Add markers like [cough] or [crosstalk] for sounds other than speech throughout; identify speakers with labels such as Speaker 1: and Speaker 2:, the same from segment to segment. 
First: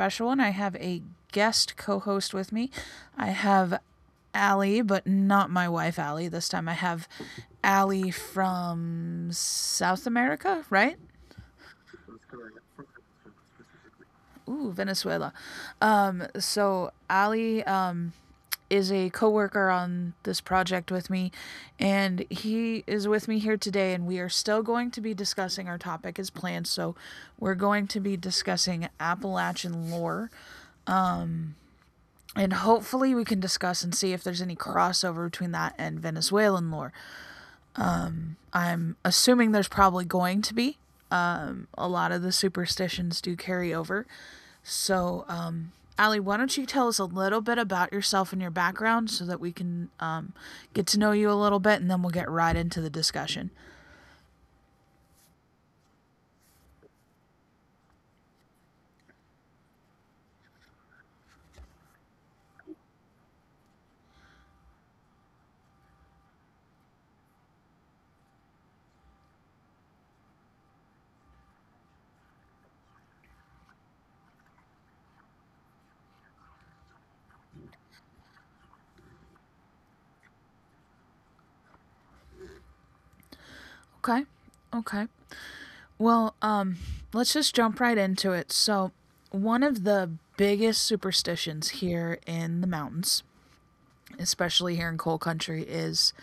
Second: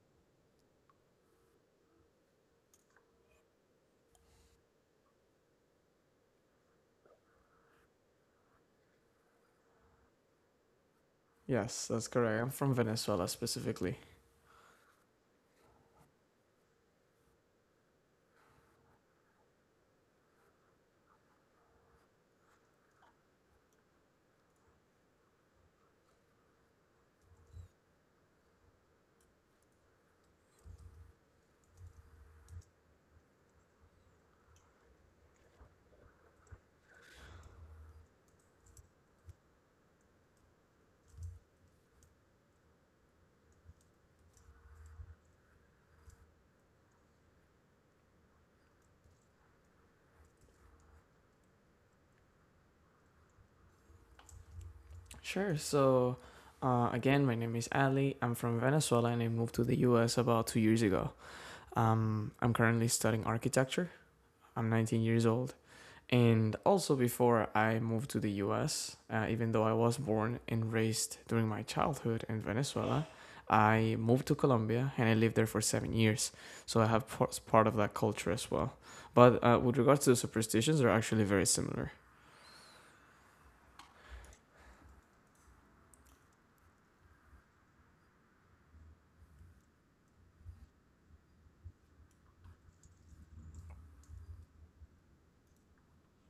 Speaker 1: special one. I have a guest co host with me. I have Allie, but not my wife, Allie. This time I have Allie from South America, right?
Speaker 2: Yes, that's correct. I'm from Venezuela specifically.
Speaker 1: Ooh, Venezuela. So Allie is a coworker on this project with me, and he is with me here today, and we are still going to be discussing our topic as planned. So we're going to be discussing Appalachian lore, and hopefully we can discuss and see if there's any crossover between that and Venezuelan lore. I'm assuming there's probably going to be a lot of the superstitions do carry over. So Allie, why don't you tell us a little bit about yourself and your background so that we can get to know you a little bit, and then we'll get right into the discussion.
Speaker 2: Sure. So, again, my name is Ali. I'm from Venezuela and I moved to the US about 2 years ago. I'm currently studying architecture. I'm 19 years old. And also, before I moved to the US, even though I was born and raised during my childhood in Venezuela, I moved to Colombia and I lived there for 7 years. So, I have part of that culture as well. But with regards to the superstitions, they're actually very similar.
Speaker 1: Okay. Okay. Well, let's just jump right into it. So, one of the biggest superstitions here in the mountains, especially here in coal country, is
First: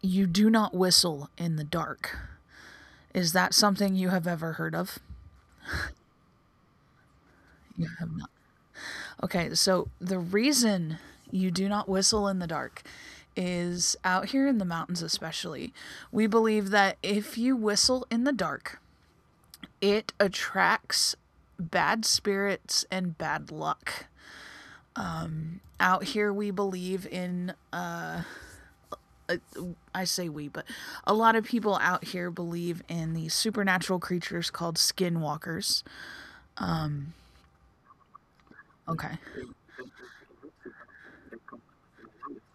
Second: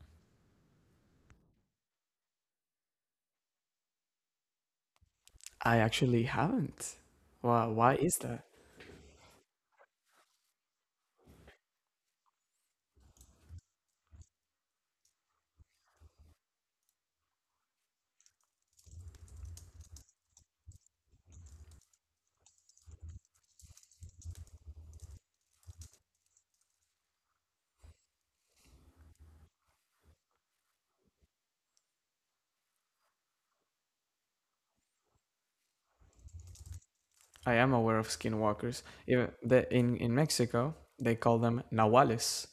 Speaker 1: you do not whistle in the dark. Is that something you have ever heard of?
Speaker 2: I actually haven't. Wow,
Speaker 1: You
Speaker 2: why
Speaker 1: have
Speaker 2: is
Speaker 1: not.
Speaker 2: that?
Speaker 1: Okay, so the reason you do not whistle in the dark is out here in the mountains, especially, we believe that if you whistle in the dark, it attracts bad spirits and bad luck. Out here, we believe in, uh, I say we, but a lot of people out here believe in these supernatural creatures called skinwalkers.
Speaker 2: I am aware of skinwalkers.
Speaker 1: Okay.
Speaker 2: In Mexico, they call them nahuales,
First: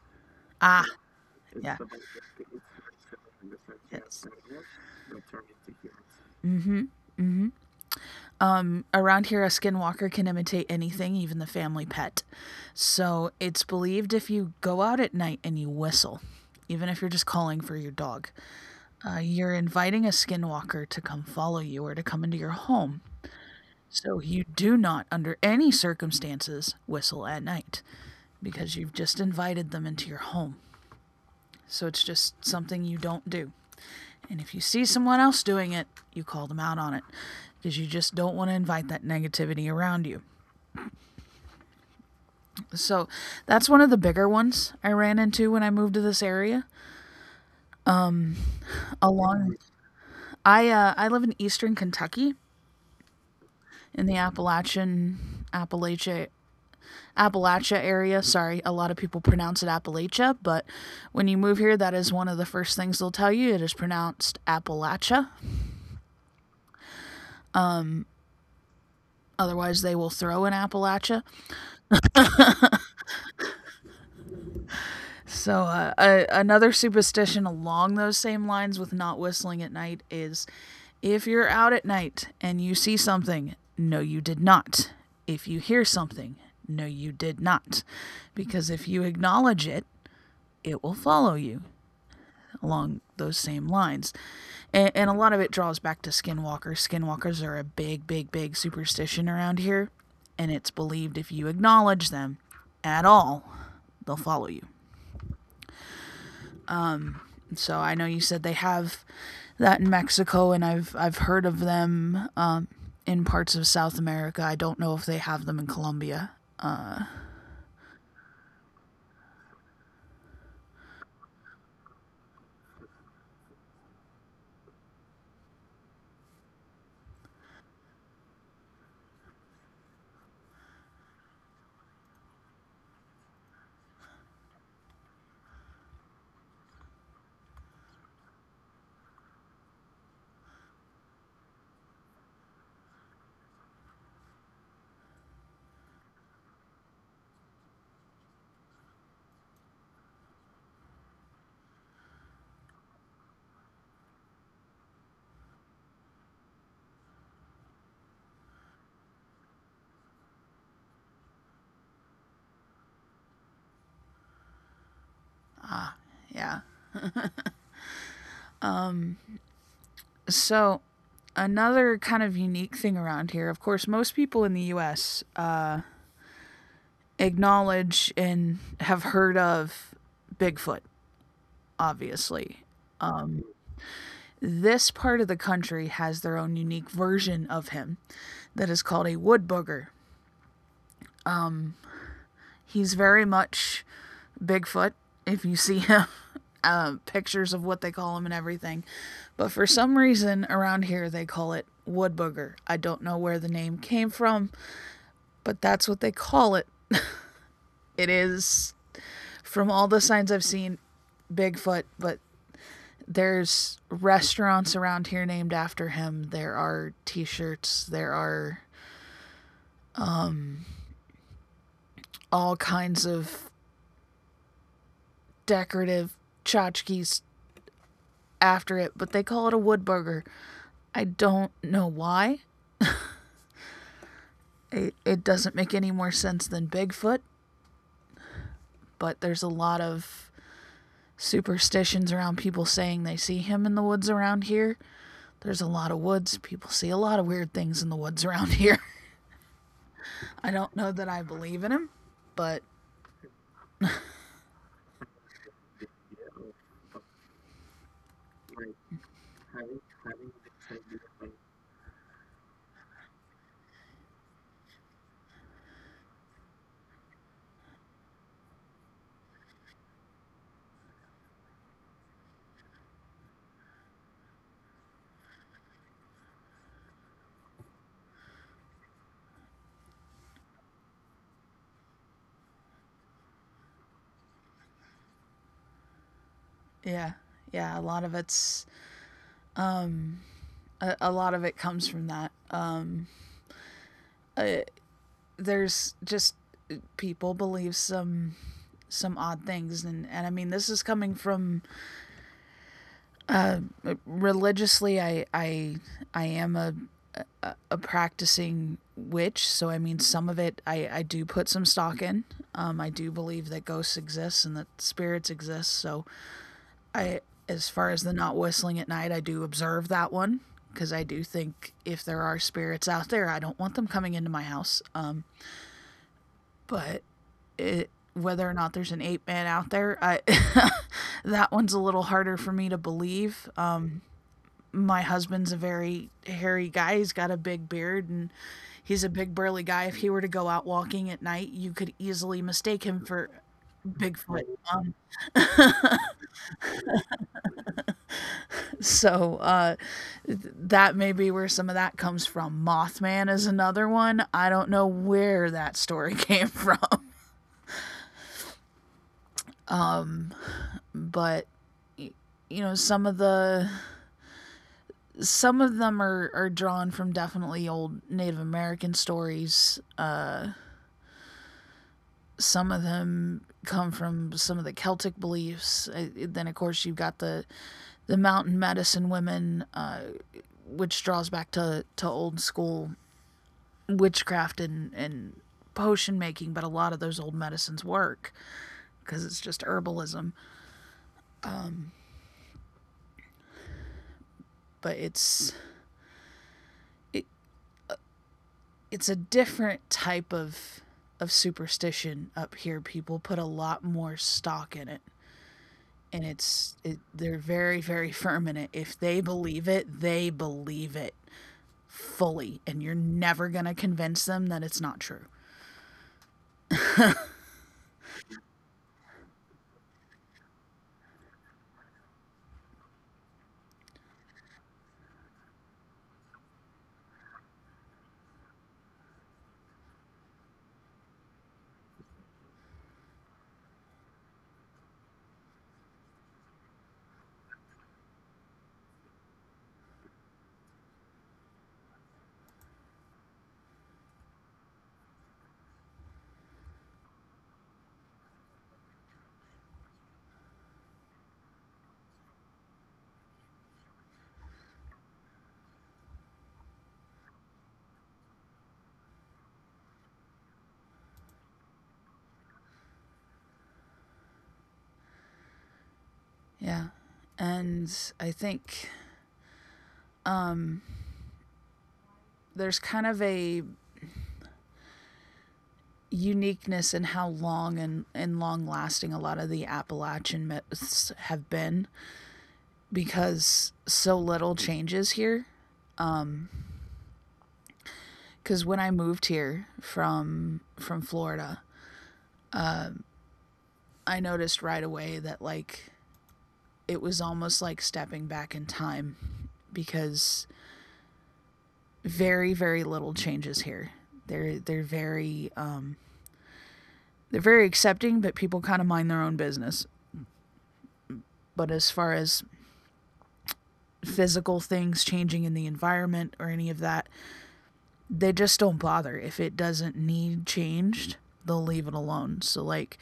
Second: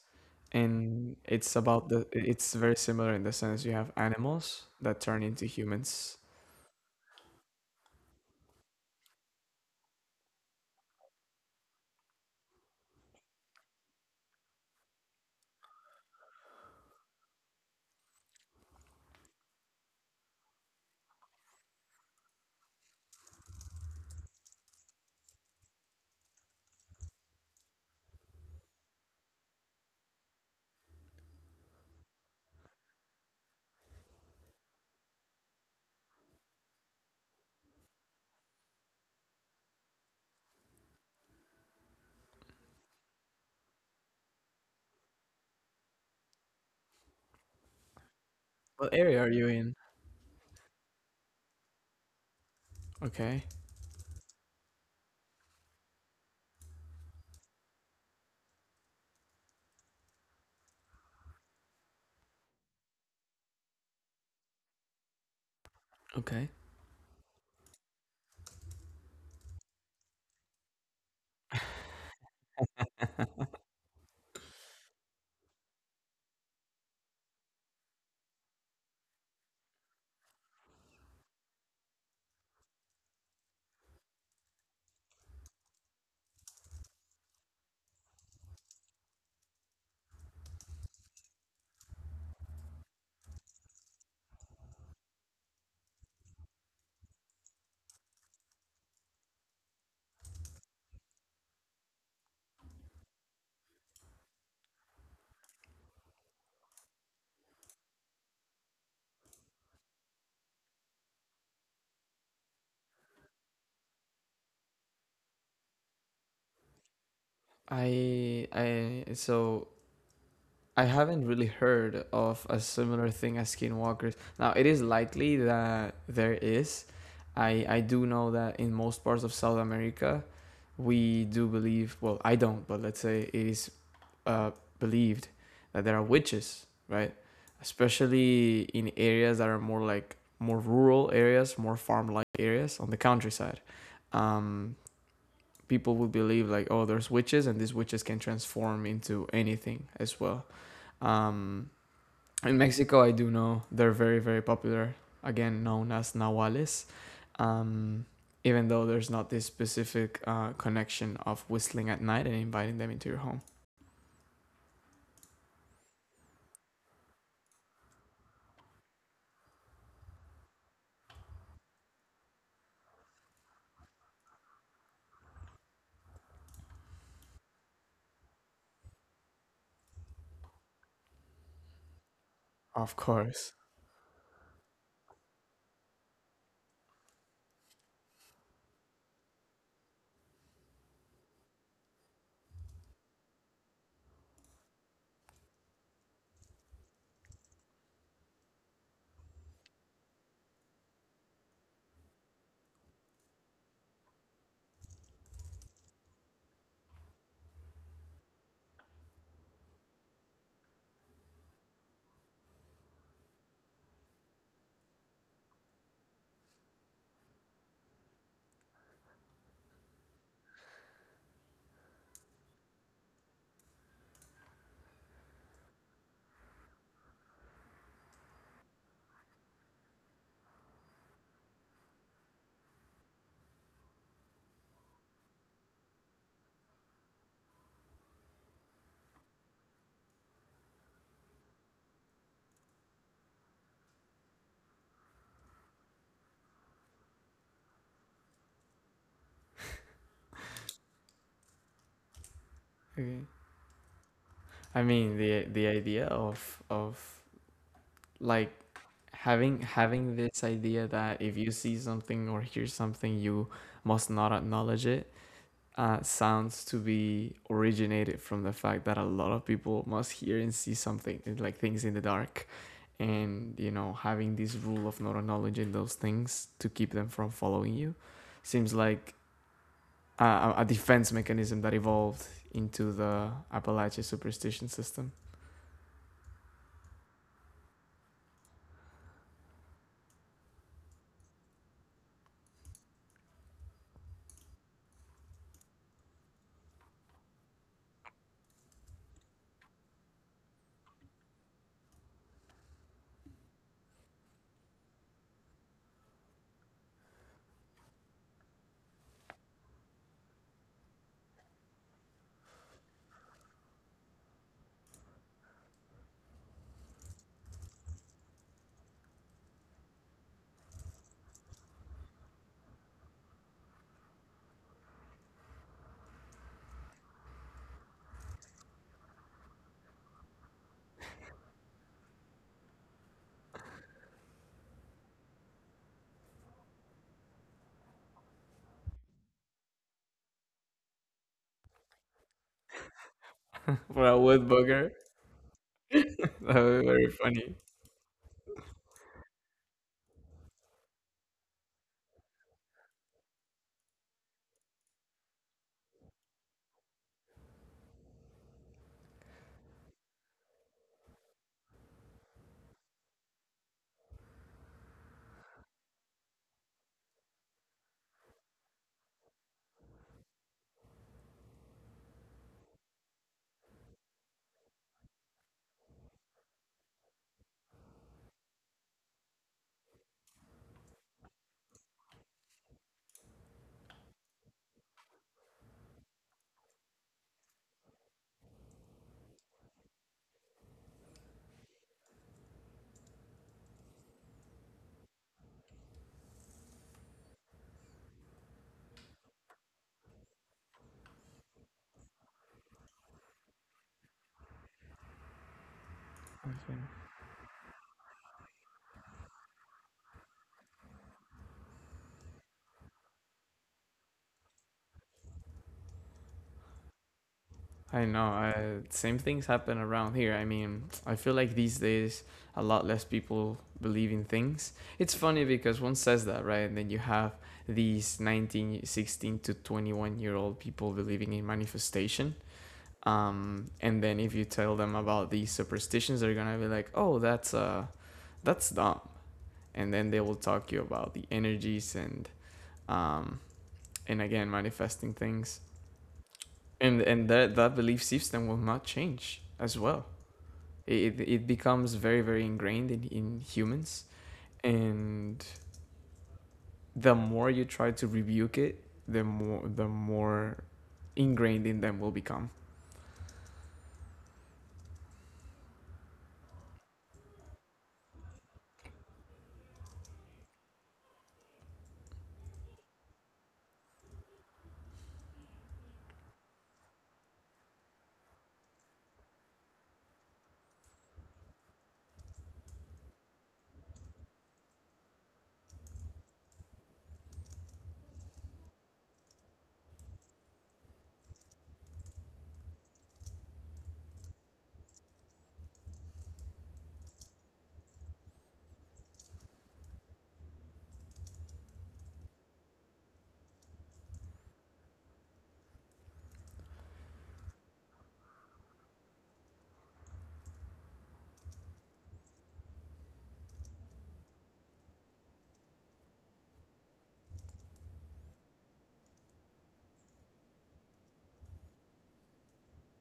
Speaker 1: Ah,
Speaker 2: and it's
Speaker 1: yeah.
Speaker 2: about the. it's very similar in the sense you have
Speaker 1: Yes.
Speaker 2: animals that turn into humans.
Speaker 1: Around here, a skinwalker can imitate anything, even the family pet. So it's believed if you go out at night and you whistle, even if you're just calling for your dog, you're inviting a skinwalker to come follow you or to come into your home. So you do not, under any circumstances, whistle at night because you've just invited them into your home. So it's just something you don't do. And if you see someone else doing it, you call them out on it because you just don't want to invite that negativity around you. So that's one of the bigger ones I ran into when I moved to this area.
Speaker 2: What area are you
Speaker 1: Along,
Speaker 2: in?
Speaker 1: I live in eastern Kentucky
Speaker 2: Okay,
Speaker 1: in the Appalachia area. Sorry, a lot of people pronounce it Appalachia, but when you move here, that is one of the first things they'll tell you. It is pronounced Appalachia.
Speaker 2: okay.
Speaker 1: Otherwise, they will throw in Appalachia. So, another superstition along those same lines with not whistling at night is if you're out at night and you see something, no, you did not. If you hear something, no, you did not. Because if you acknowledge it, it will follow you along those same lines. And a lot of it draws back to skinwalkers. Skinwalkers are a big, big, big superstition around here. And it's believed if you acknowledge them at all, they'll follow you. So I know you said they have that in Mexico, and I've heard of them in parts of South America. I don't know if they have them in Colombia. Uh,
Speaker 2: I so I haven't really heard of a similar thing as skinwalkers. Now it is likely that there is. I do know that in most parts of South America we do believe, well, I don't, but let's say it is, uh, believed that there are witches, right? Especially in areas that are more like more rural areas, more farm like areas on the countryside. um, People would believe, like, oh, there's witches, and these witches can transform into anything as well. um, in Mexico, I do know they're very, very popular, again known as nahuales. um, Even though there's not this specific, connection of whistling at night and inviting them into your home.
Speaker 1: yeah. Um, so another kind of unique thing around here, of course, most people in the U.S. Acknowledge and have heard of Bigfoot, obviously.
Speaker 2: Of course.
Speaker 1: This part of the country has their own unique version of him that is called a wood booger. He's very much Bigfoot if you see him. [laughs] Pictures of what they call him and everything. But for some reason around here, they call it wood booger. I don't know where the name came from, but that's what they call it. It is, from all the signs I've seen, Bigfoot, but there's restaurants around here named after him. There are t shirts, there are all kinds of decorative tchotchkes after it, but they call it a wood burger. I don't know why. It doesn't make any more sense than Bigfoot, but there's a lot of superstitions around people saying they see him in the woods around here. There's a lot of woods. People see a lot of weird things in the woods around here. [laughs] I don't know that I believe in him, but
Speaker 2: Okay. I mean, the idea of, like, having this idea that if you see something or hear something, you must not acknowledge it, sounds to be originated from the fact that a lot of people must hear and see something, like things in the dark. And having this rule of not acknowledging those things to keep them from following you seems like a defense mechanism that evolved into the Appalachian superstition system.
Speaker 1: yeah, yeah, a lot of it comes from that. Uh, there's just people believe some odd things, and I mean this is coming from religiously I am a practicing witch, so I mean, some of it I do put some stock in. I do believe that ghosts exist and that spirits exist. So I, as far as the not whistling at night, I do observe that one because I do think if there are spirits out there, I don't want them coming into my house. But whether or not there's an ape man out there, I, [laughs] that one's a little harder for me to believe. My husband's a very hairy guy. He's got a big beard, and he's a big burly guy. If he were to go out walking at night, you could easily mistake him for
Speaker 2: [laughs] For a
Speaker 1: Bigfoot.
Speaker 2: wood booger.
Speaker 1: Um,
Speaker 2: [laughs] That would be very funny.
Speaker 1: so that may be where some of that comes from. Mothman is another one. I don't know where that story came from, [laughs] but y- you know some of the some of them are drawn from definitely old Native American stories. Some of them come from some of the Celtic beliefs. Then, of course, you've got the mountain medicine women, which draws back to old school witchcraft, and potion making. But a lot of those old medicines work because it's just herbalism. But it, it's a different type of superstition up here. People put a lot more stock in it. And it's it,
Speaker 2: Okay.
Speaker 1: they're very, very firm in it. If they believe it, they believe it fully, and you're never going to convince them that it's not true.
Speaker 2: I know. Same things happen around here. I mean, I feel like these days a lot less people believe in things. It's funny because one says that, right? And then you have these 19, 16 to 21 year old people believing in manifestation. And then if you tell them about these superstitions, they're gonna be like, "Oh, that's dumb." And then they will talk you about the energies um, and again manifesting things. And that belief system will not change as well. It becomes very, very ingrained in humans. And the more you try to rebuke it, the more ingrained in them will become.
Speaker 1: Yeah. And I think there's kind of a uniqueness in how long and long lasting a lot of the Appalachian myths have been because so little changes here. Because when I moved here from Florida, I noticed right away that like it was almost like stepping back in time because very, very little changes here. They're they're very um, they're very accepting, but people kind of mind their own business. But as far as physical things changing in the environment or any of that, they just don't bother. If it doesn't need changed, they'll leave it alone. So like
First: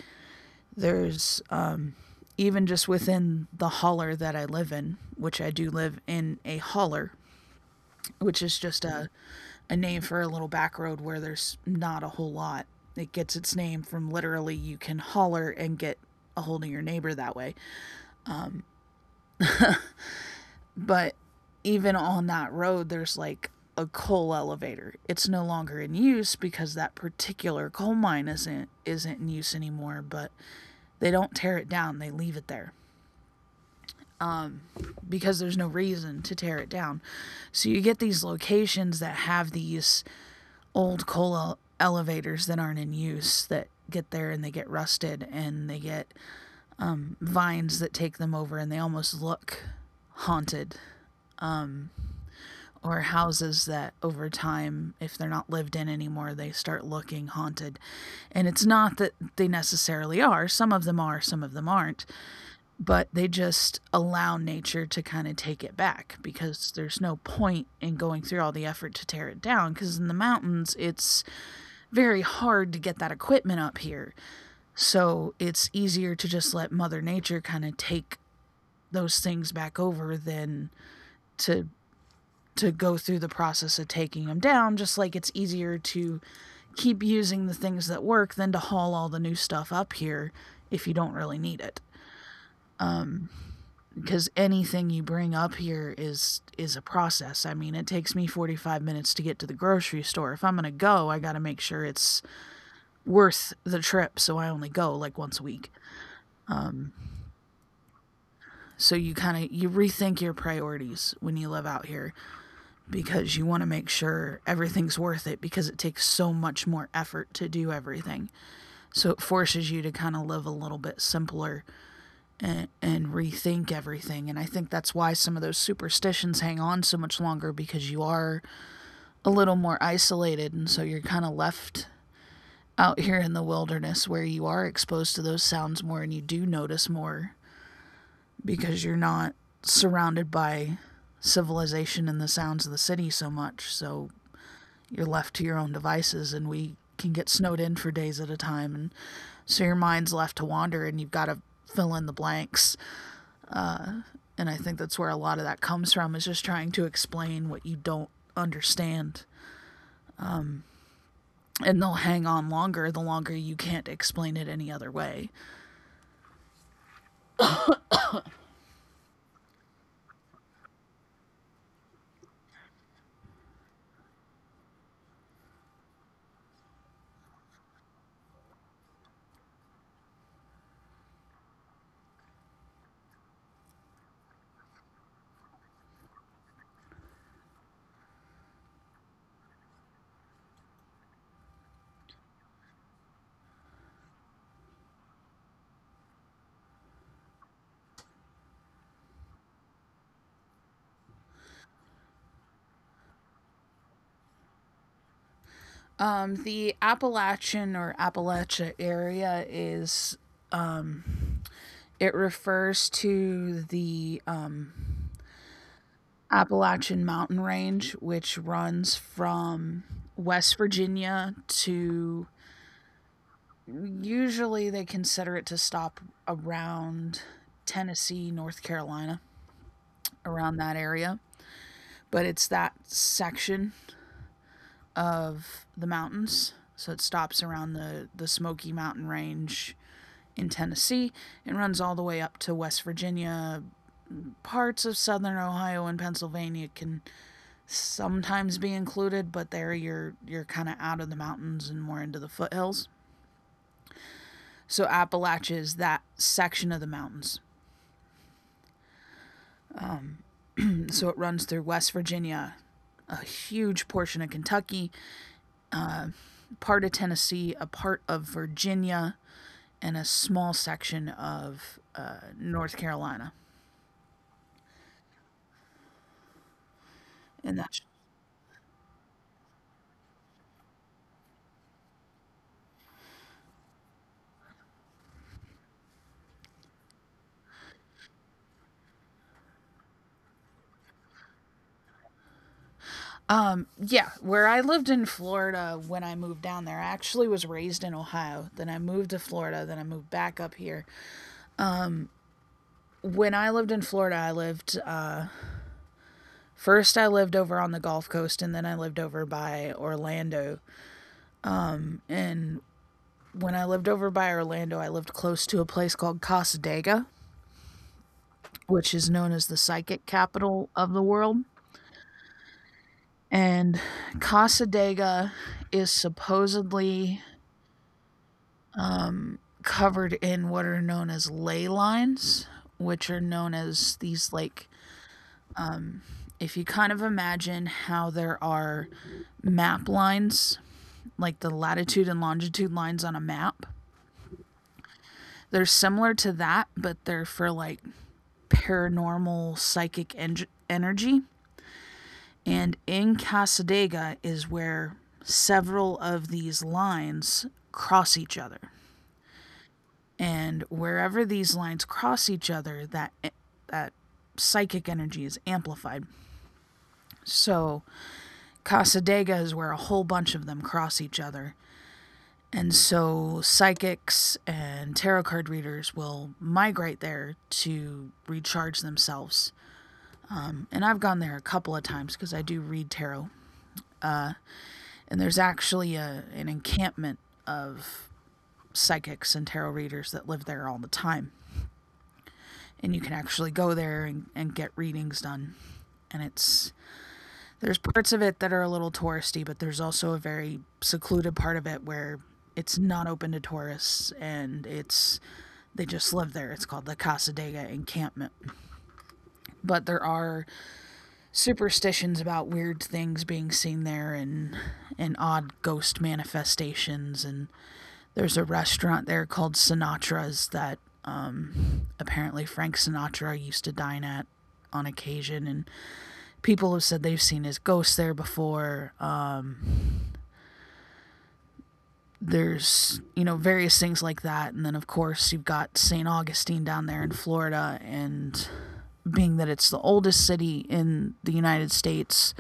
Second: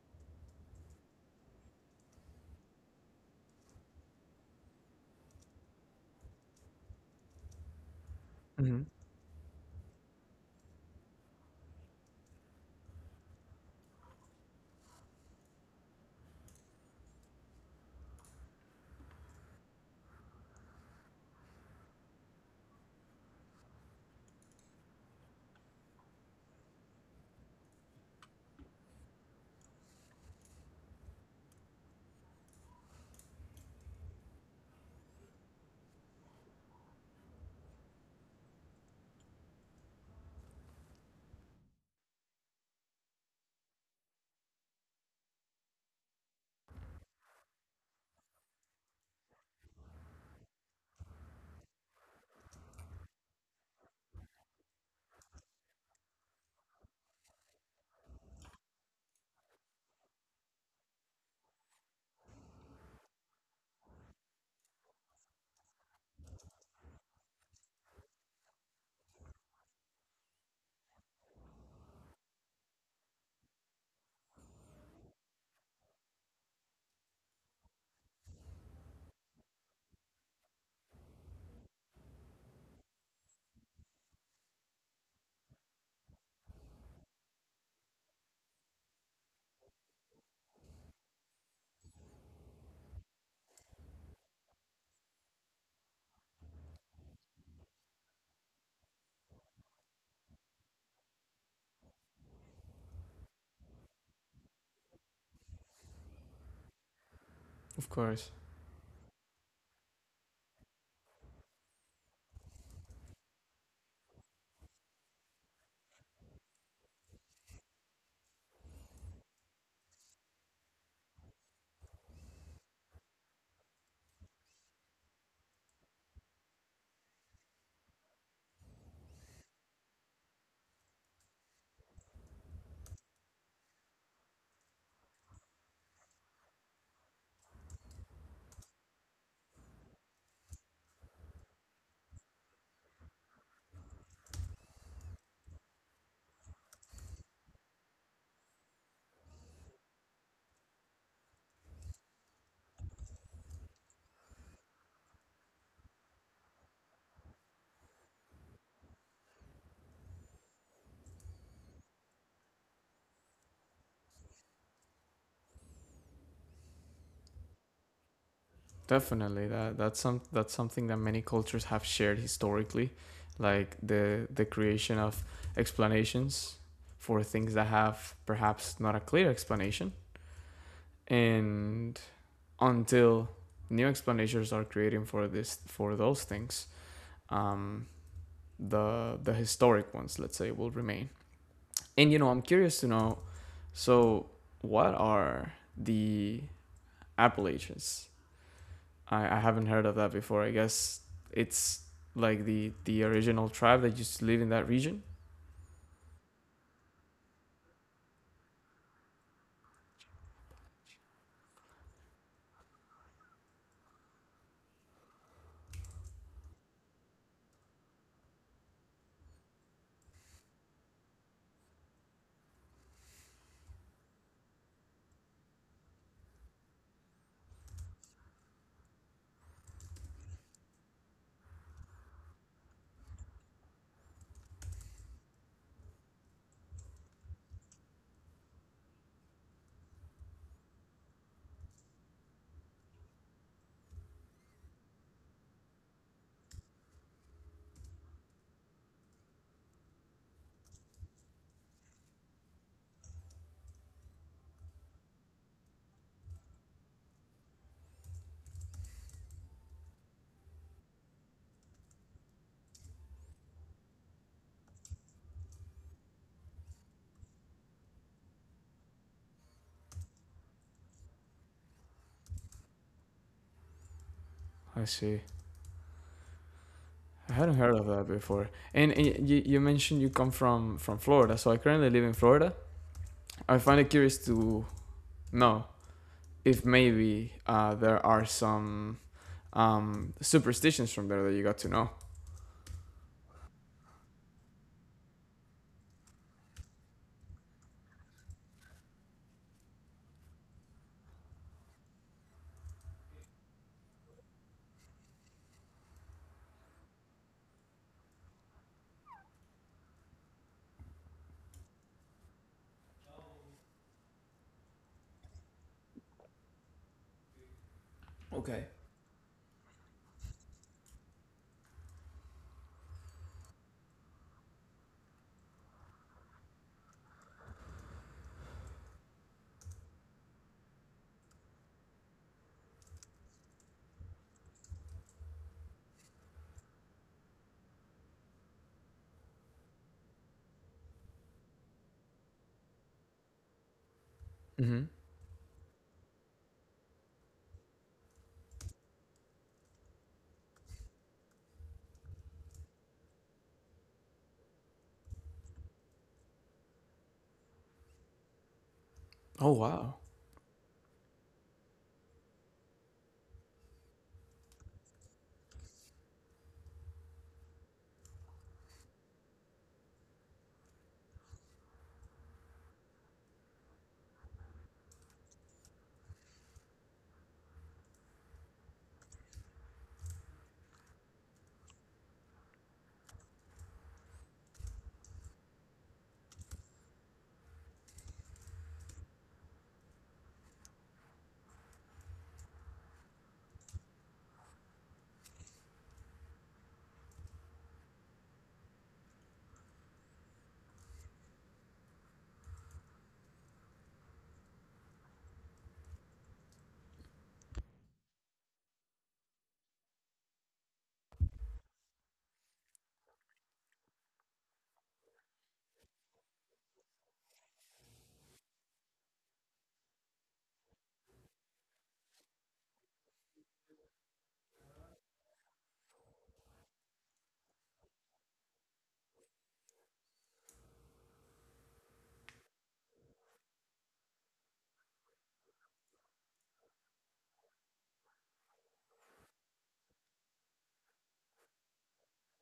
Speaker 1: there's even just within the holler that I live in, which I do live in a holler, which is
Speaker 2: Hmm.
Speaker 1: just a name for a little back road where there's not a whole lot. It gets its name from literally you can holler and get a hold of your neighbor that way. But even on that road, there's like a coal elevator. It's no longer in use because that particular coal mine isn't in use anymore, but they don't tear it down, they leave it there because there's no reason to tear it down. So you get these locations that have these old coal elevators that aren't in use that get there, and they get rusted, and they get vines that take them over, and they almost look haunted, or houses that over time if they're not lived in anymore they start looking haunted. And it's not that they necessarily are. Some of them are, some of them aren't, but they just allow nature to kind of take it back because there's no point in going through all the effort to tear it down because in the mountains it's very hard to get that equipment up here. So it's easier to just let Mother Nature kind of take those things back over than to go through the process of taking them down, just like it's easier to keep using the things that work than to haul all the new stuff up here if you don't really need it. Because anything you bring up here is a process. I mean, it takes me 45 minutes to get to the grocery store. If I'm going to go, I got to make sure it's worth the trip, so I only go like once a week.
Speaker 2: Of course.
Speaker 1: So you kind of you rethink your priorities when you live out here because you want to make sure everything's worth it because it takes so much more effort to do everything. So it forces you to kind of live a little bit simpler, and rethink everything. And I think that's why some of those superstitions hang on so much longer because you are a little more isolated and so you're kind of left out here in the wilderness where you are exposed to those sounds more and you do notice more because you're not surrounded by civilization and the sounds of the city so much. So you're left to your own devices, and we can get snowed in for days at a time. And so your mind's left to wander, and you've got to fill in the blanks. And I think that's where a lot of that comes from is just trying to explain what you don't understand. And they'll hang on longer the longer you can't explain it any other way.
Speaker 2: Definitely, that's something that many cultures have shared historically, like the creation of explanations for things that have perhaps not a clear explanation. And until new explanations are created for those things, um, the historic ones, let's say, will remain. And I'm curious to know. So, what are the Appalachians? I haven't heard of that before. I guess it's like the original tribe that used to live in that region.
Speaker 1: The Appalachian or Appalachia area is It refers to the Appalachian Mountain Range, which runs from West Virginia to Usually they consider it to stop around Tennessee, North Carolina, around that area. But it's that section of the mountains. So it stops around the Smoky Mountain Range in Tennessee and runs all the way up to West Virginia. Parts of southern Ohio and Pennsylvania can sometimes be included, but there you're kind of out of the mountains and more into the foothills. So Appalachia is that section of the mountains. So it runs through West Virginia, a huge portion of Kentucky, part of Tennessee, a part of Virginia, and a small section of North Carolina.
Speaker 2: I see. I hadn't
Speaker 1: And
Speaker 2: heard
Speaker 1: that's
Speaker 2: of that before. And you mentioned you come from Florida, so I currently live in Florida. I find it curious to know if maybe there are some superstitions from there that you got to know.
Speaker 1: Yeah, where I lived in Florida when I moved down there. I actually was raised in Ohio. Then I moved to Florida. Then I moved back up here. When I lived in Florida, I lived First, I lived over on the Gulf Coast, and then I lived over by Orlando. And when I lived over by Orlando, I lived close to a place called Casadega,
Speaker 2: Okay.
Speaker 1: which is known as the psychic capital of the world. And Casadega is supposedly covered in what are known as ley lines, which are known as these like if you kind of imagine how there are map lines, like the latitude and longitude lines on a map.
Speaker 2: Mm-hmm.
Speaker 1: They're similar to that, but they're for like paranormal psychic energy. And in Casadega is where several of these lines cross each other.
Speaker 2: Oh, wow.
Speaker 1: And wherever these lines cross each other, that psychic energy is amplified. So Casadega is where a whole bunch of them cross each other. And so psychics and tarot card readers will migrate there to recharge themselves. And I've gone there a couple of times because I do read tarot. And there's actually an encampment of psychics and tarot readers that live there all the time. And you can actually go there and get readings done. And it's there's parts of it that are a little touristy, but there's also a very secluded part of it where it's not open to tourists and it's they just live there. It's called the Casadega encampment. But there are superstitions about weird things being seen there and odd ghost manifestations, and there's a restaurant there called Sinatra's that apparently Frank Sinatra used to dine at on occasion, and people have said they've seen his ghost there before. There's various things like that. And then, of course, you've got St. Augustine down there in Florida, and being that it's the oldest city in the United States,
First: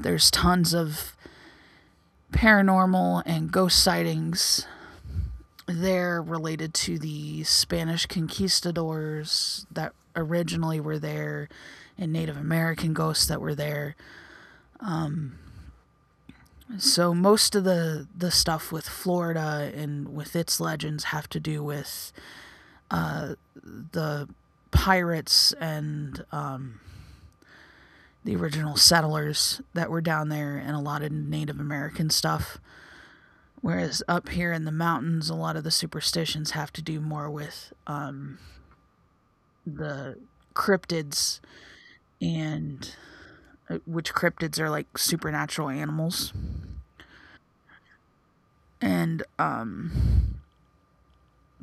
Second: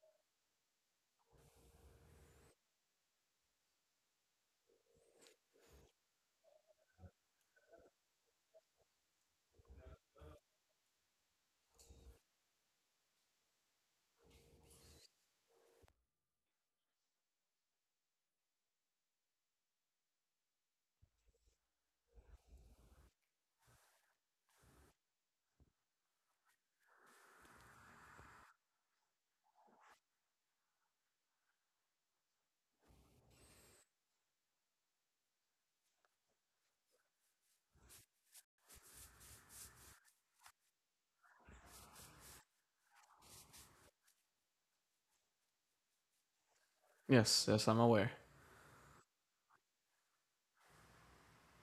Speaker 1: there's tons of paranormal and ghost sightings there related to the Spanish conquistadors that originally were there and Native American ghosts that were there. So most of the stuff with Florida and with its legends have to do with uh, the pirates and the original settlers that were down there, and a lot of Native American stuff. Whereas up here in the mountains, a lot of the superstitions have to do more with the cryptids and which cryptids are like supernatural animals.
Speaker 2: Yes, yes, I'm aware.
Speaker 1: And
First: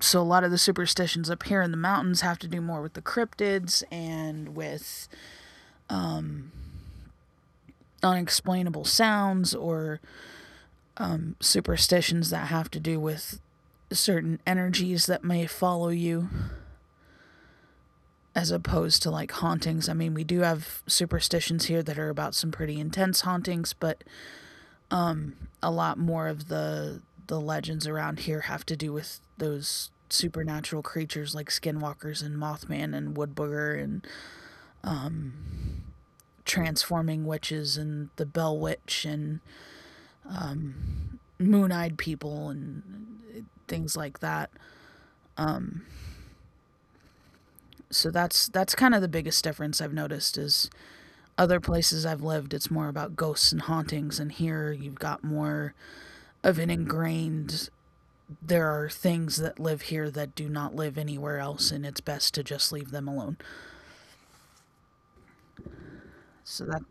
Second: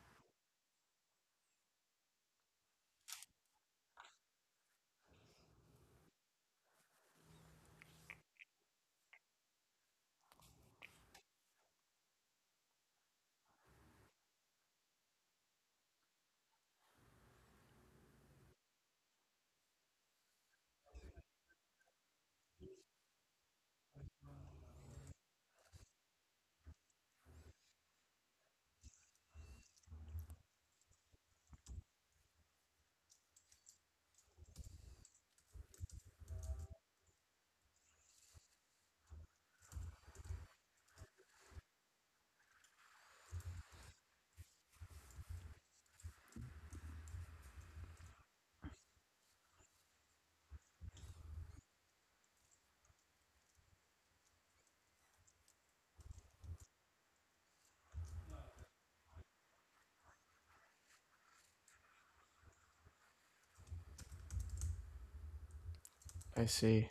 Speaker 1: so a lot of the superstitions up here in the mountains have to do more with the cryptids and with unexplainable sounds or superstitions that have to do with certain energies that may follow you as opposed to like hauntings. I mean, we do have superstitions here that are about some pretty intense hauntings, but a lot more of the legends around here have to do with those supernatural creatures like skinwalkers and Mothman and wood booger and transforming witches and the Bell Witch and moon-eyed people and things like that. So that's kind of the biggest difference I've noticed is other places I've lived it's more about ghosts and hauntings, and here you've got more of an ingrained. There are things that live here that do not live anywhere else, and it's best to just leave them alone.
Speaker 2: I
Speaker 1: So that,
Speaker 2: see.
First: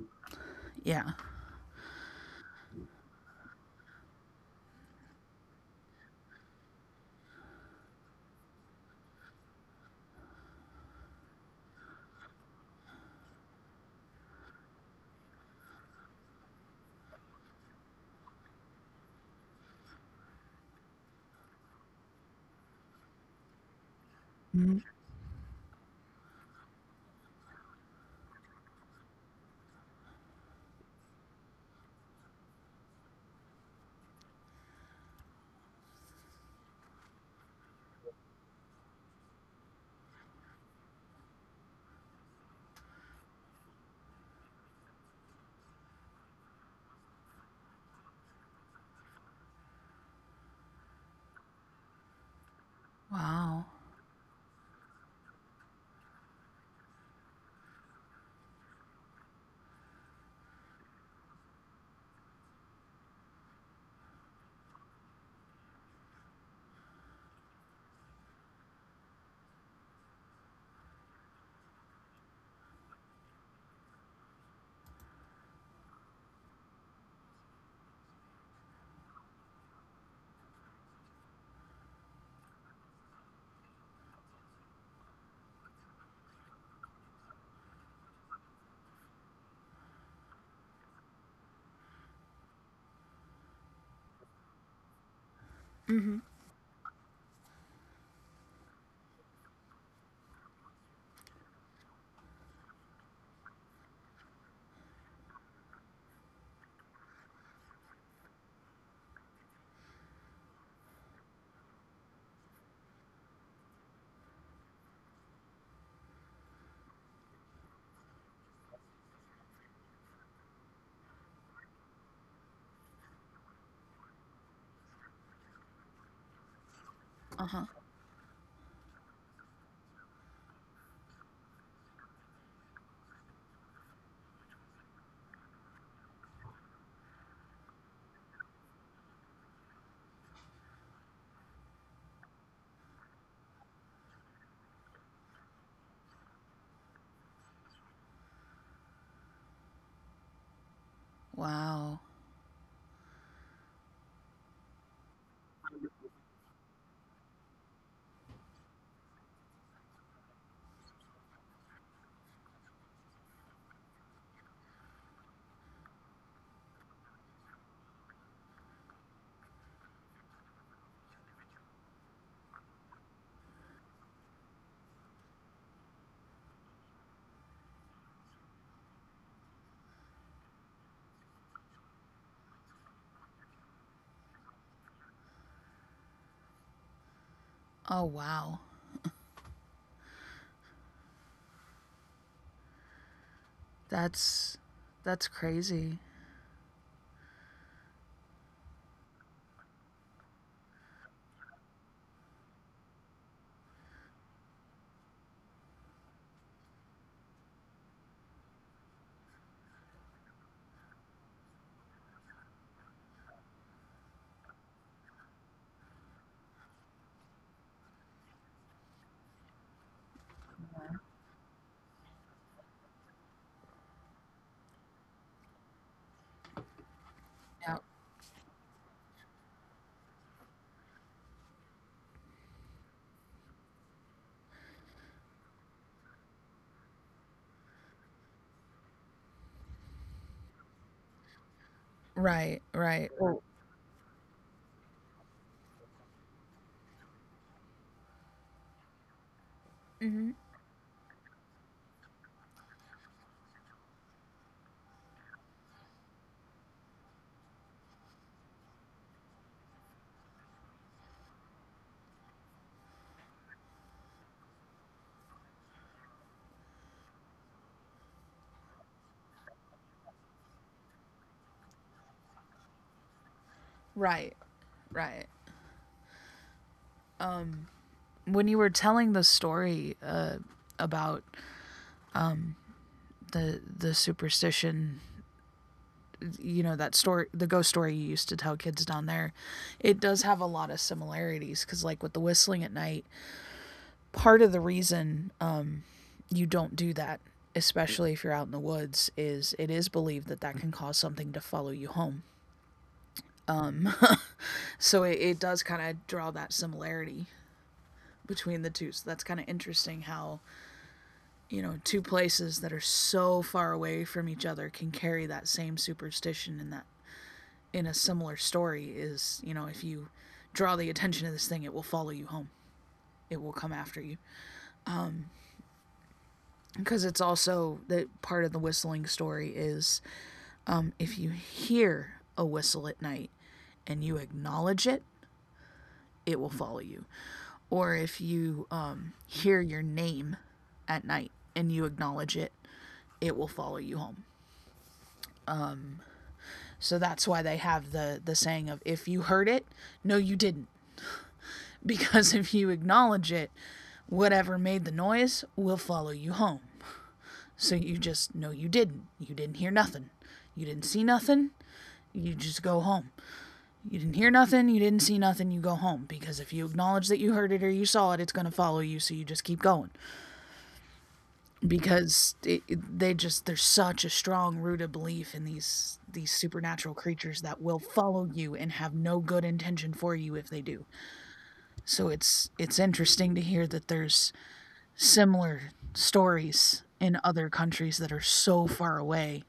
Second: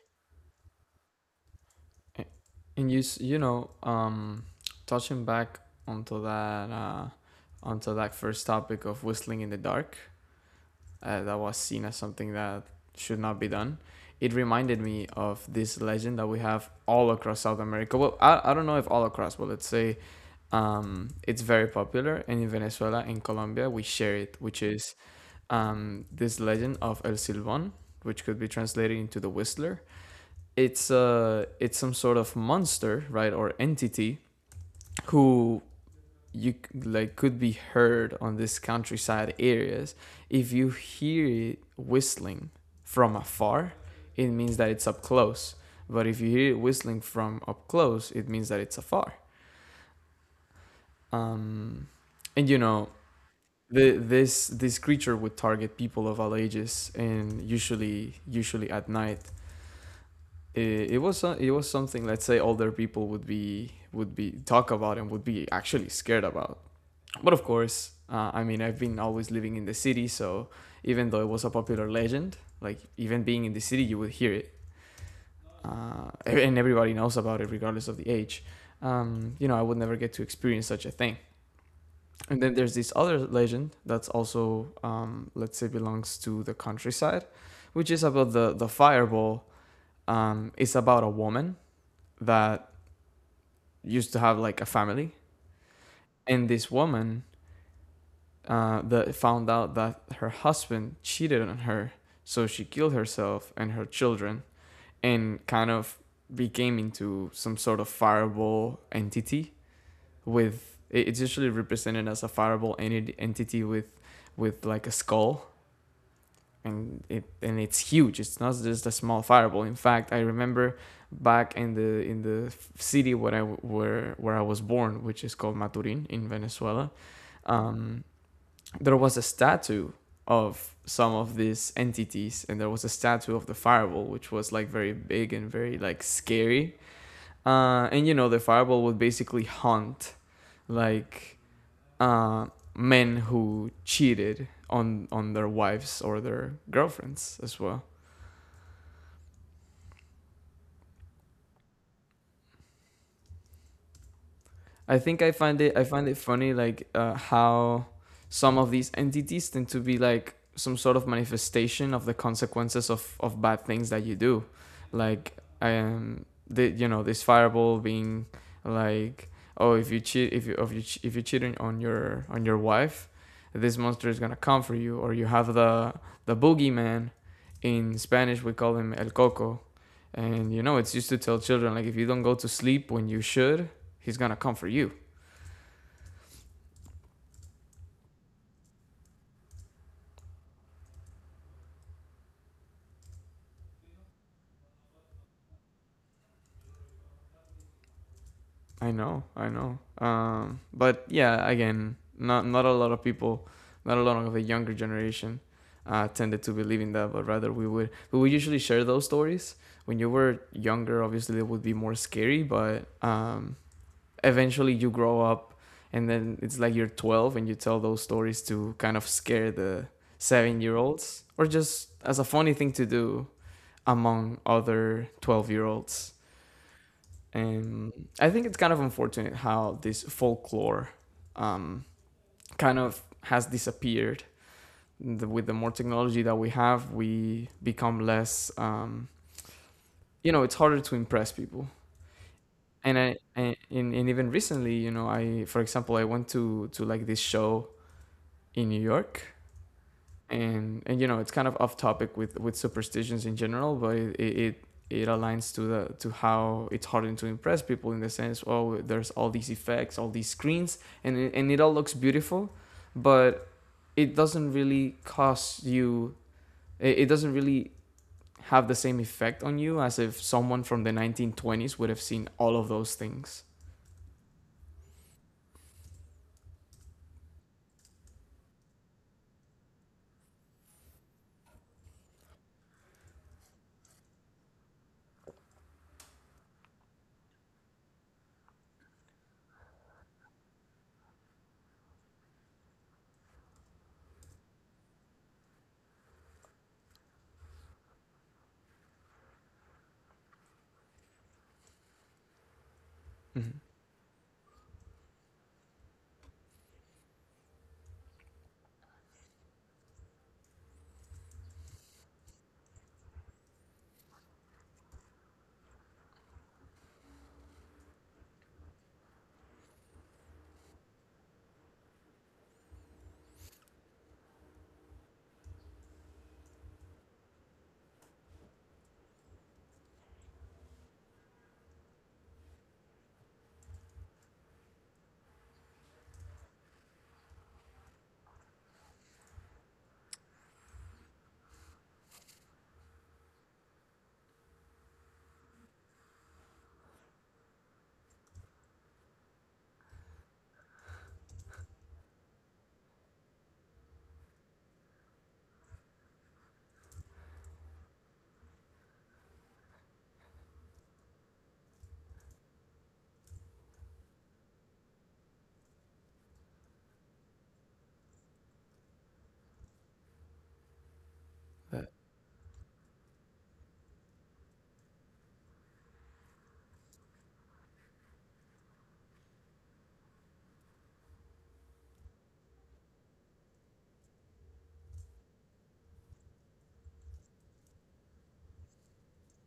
Speaker 1: yeah.
Speaker 2: A- And you know, touching back onto that, uh, onto that first topic of whistling in the dark, that was seen as something that should not be done. It reminded me of this legend that we have all across South America. Well, I don't know if all across, but let's say it's very popular. And in Venezuela and Colombia, we share it, which
Speaker 1: Mhm.
Speaker 2: is, this legend of El Silbón, which could be translated into the whistler. It's some sort of monster, right, or entity, who you, like, could be heard on these countryside areas. If you hear it whistling from afar, it means that it's up close, but if you hear it whistling from up close, it means that it's afar. um and
Speaker 1: Wow.
Speaker 2: this creature would target people of all ages, and usually at night. It was it was something, let's say, older people would be, talk about, and would be actually scared about. But of course, I mean, I've been always living in the city. So, even though it was a popular legend, like, even being in the city, you would hear it, and everybody knows about it regardless of the age. I would never get to experience such a thing. And then there's this other legend that's also, let's say, belongs to the countryside, which is about the fireball. It's about a woman that used to have, like, a family,
Speaker 1: Mm-hmm.
Speaker 2: and this woman, that found out that her husband cheated on her, so she killed herself and her children, and kind of became into some sort of fireball entity with, it's usually represented as a fireball entity with like a skull. And it's huge. It's not just a small fireball. In fact, I remember back in the city where I was born, which is called Maturin in Venezuela.
Speaker 1: Uh huh.
Speaker 2: um, there was a statue of some of these entities, and there was a statue of the fireball, which was, like, very big and very, like, scary. And the fireball would basically haunt, like, uh, men who cheated on their wives or their girlfriends as well.
Speaker 1: Wow.
Speaker 2: I think I find it funny, like, how some of these entities tend to be like some sort of manifestation of the consequences of bad things that you do. Like, I am the you know this fireball being, like, oh, if you're cheating on your wife, this monster is gonna come for you. Or you have the boogeyman. In Spanish, we call him el coco. And it's used to tell children, like, if you don't go to sleep when you should, he's gonna come for you.
Speaker 1: Oh, wow. That's that's crazy.
Speaker 2: I know, I know. But yeah, again, not a lot of people, not a lot of the younger generation, tended to believe in that. But rather, we would usually share those stories when you were younger. Obviously, it would be more scary, but, eventually you grow up, and then it's like you're 12 and you tell those stories to kind of scare the 7 year olds, or just as a funny thing to do among other 12-year olds.
Speaker 1: Yeah.
Speaker 2: And I think it's kind of unfortunate how this folklore, um, kind of has disappeared. With the more technology that we have, we become less, it's harder to impress people.
Speaker 1: Right.
Speaker 2: And
Speaker 1: Right.
Speaker 2: and even recently, for example, I went to, like, this show in New York.
Speaker 1: Mm-hmm.
Speaker 2: And it's kind of off topic with superstitions in general, but it aligns to the to how it's harder to impress people, in the sense, oh, there's all these effects, all these screens, and and it all looks beautiful. But it doesn't really cost you. It doesn't really have the same effect on you as if someone from the 1920s would have seen all of those things.
Speaker 1: Right. Right. When you were telling the story about the superstition, you know that story, the ghost story you used to tell kids down there, it does have a lot of similarities because, like with the whistling at night, part of the reason you don't do that, especially if you're out in the woods, is it is believed that that can cause something to follow you home.
Speaker 2: Mhm.
Speaker 1: So it does kind of draw that similarity between the two. So that's kind of interesting how, you know, two places that are so far away from each other can carry that same superstition, and that in a similar story is, if you draw the attention to this thing, it will follow you home. It will come after you. Because it's also that part of the whistling story is if you hear a whistle at night and you acknowledge it, it will follow you. Or if you hear your name at night and you acknowledge it, it will follow you home. So that's why they have the saying of if you heard it, no you didn't, [laughs] because if you acknowledge it, whatever made the noise will follow you home. So you just no you didn't. You didn't hear nothing. You didn't see nothing. You just go home. You didn't hear nothing, you didn't see nothing, you go home. Because if you acknowledge that you heard it or you saw it, it's going to follow you, so you just keep going. Because they just, there's such a strong rooted belief in these supernatural creatures that will follow you and have no good intention for you if they do. So it's interesting to hear that there's similar stories in other countries that are so far away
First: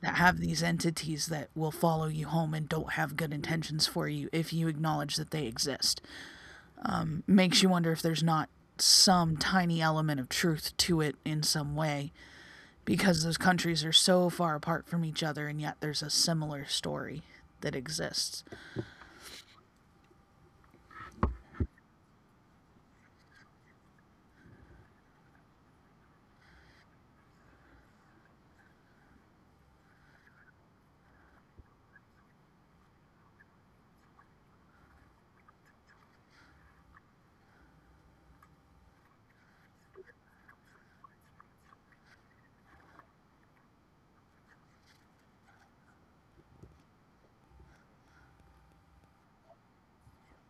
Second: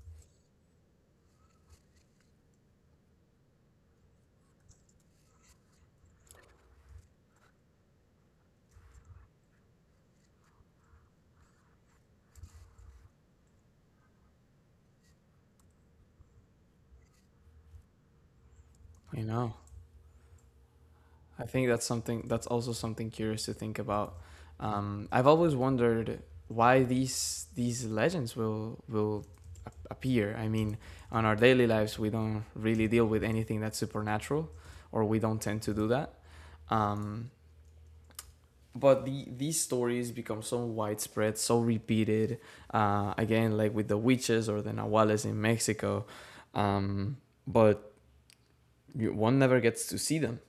Speaker 1: that have these entities that will follow you home and don't have good intentions for you if you acknowledge that they exist. Makes you wonder if there's not some tiny element of truth to it in some way because those countries are so far apart from each other and yet there's a similar story that exists.
Speaker 2: you know I think that's something, that's also something curious to think about. I've always wondered why these legends will appear. I mean, on our daily lives, we don't really deal with anything that's supernatural, or we don't tend to do that. Um, but these stories become so widespread, so repeated. Again, like with the witches or the nahuales in Mexico, um, but one never gets to see them.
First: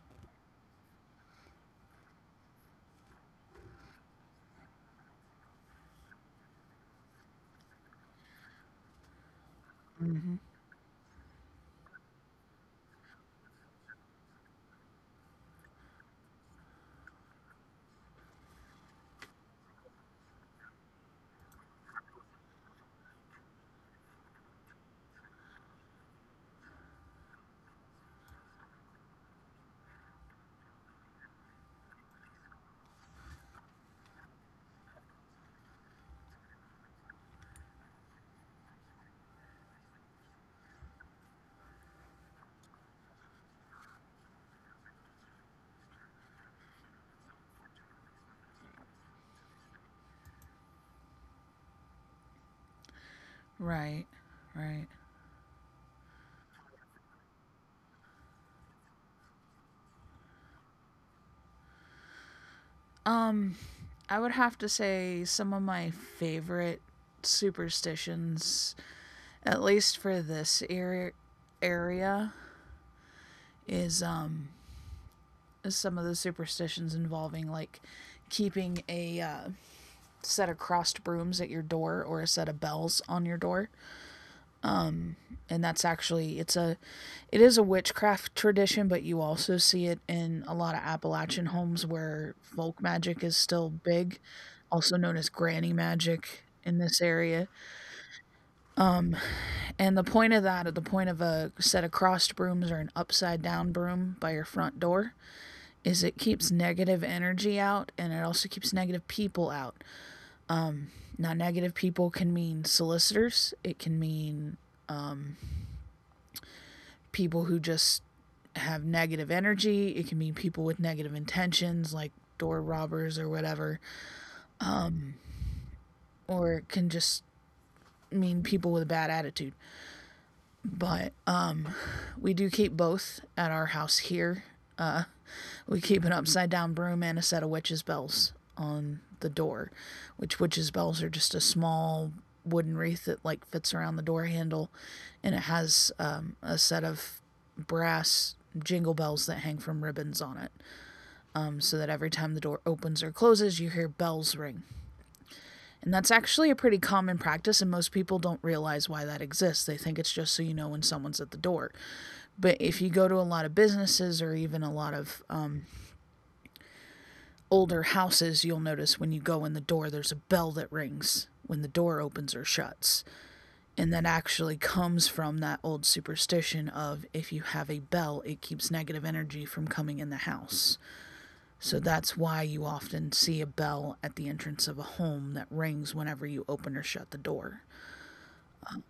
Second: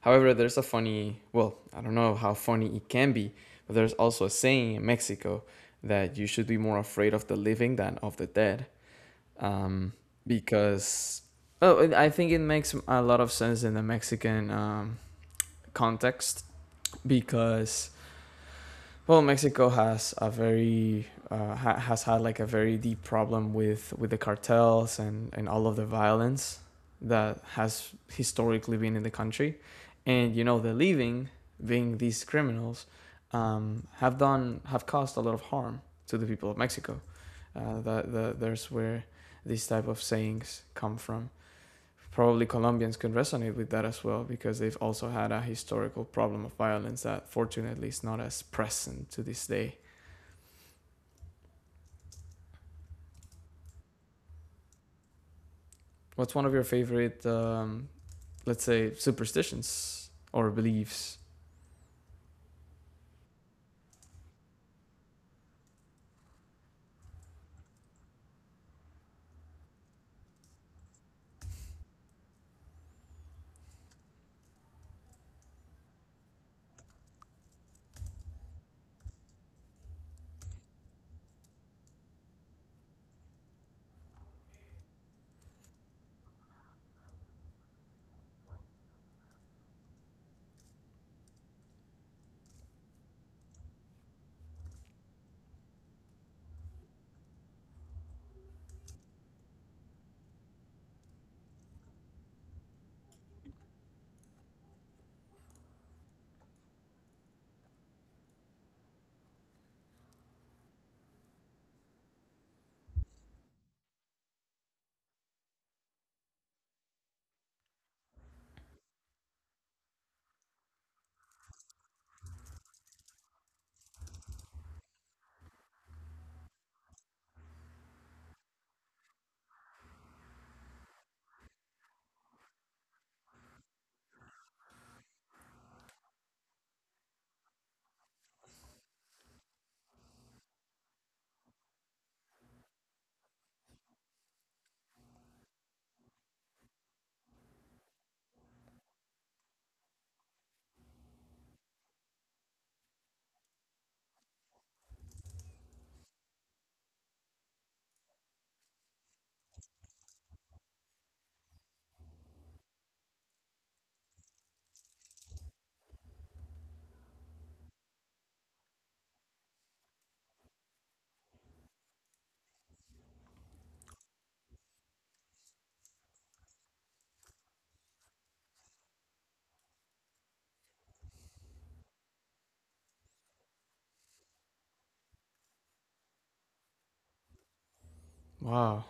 Speaker 2: However, there's a funny, well, I don't know how funny it can be, but there's also a saying in Mexico that you should be more afraid of the living than of the dead. Um, because, oh, and I think it makes a lot of sense in the Mexican, context, because, well, Mexico has a very, has had, like, a very deep problem with the cartels, and all of the violence that has historically been in the country, and the leaving being these criminals, have caused a lot of harm to the people of Mexico. There's where these type of sayings come from. Probably Colombians could resonate with that as well because they've also had a historical problem of violence that fortunately is not as present to this day.
Speaker 1: Right. Right.
Speaker 2: What's one of your favorite, let's say, superstitions or beliefs?
Speaker 1: Um I would have to say some of my favorite superstitions at least for this area is some of the superstitions involving like keeping a set of crossed brooms at your door or a set of bells on your door. And that's actually it is a witchcraft tradition, but you also see it in a lot of Appalachian homes where folk magic is still big, also known as granny magic in this area. um and the point of that at the point of a set of crossed brooms or an upside down broom by your front door is it keeps negative energy out, and it also keeps negative people out. Um, Non negative people can mean solicitors, it can mean um, people who just have negative energy, it can mean people with negative intentions, like door robbers or whatever, or it can just mean people with a bad attitude. But we do keep both at our house here. Uh, We keep an upside down broom and a set of witches' bells on the door, which witches' bells are just a small wooden wreath that like fits around the door handle, and it has a set of brass jingle bells that hang from ribbons on it, so that every time the door opens or closes, you hear bells ring. And that's actually a pretty common practice, and most people don't realize why that exists. They think it's just so you know when someone's at the door. But if you go to a lot of businesses or even a lot of older houses, you'll notice when you go in the door, there's a bell that rings when the door opens or shuts. And that actually comes from that old superstition of if you have a bell, it keeps negative energy from coming in the house. So that's why you often see a bell at the entrance of a home that rings whenever you open or shut the door.
Speaker 2: Wow.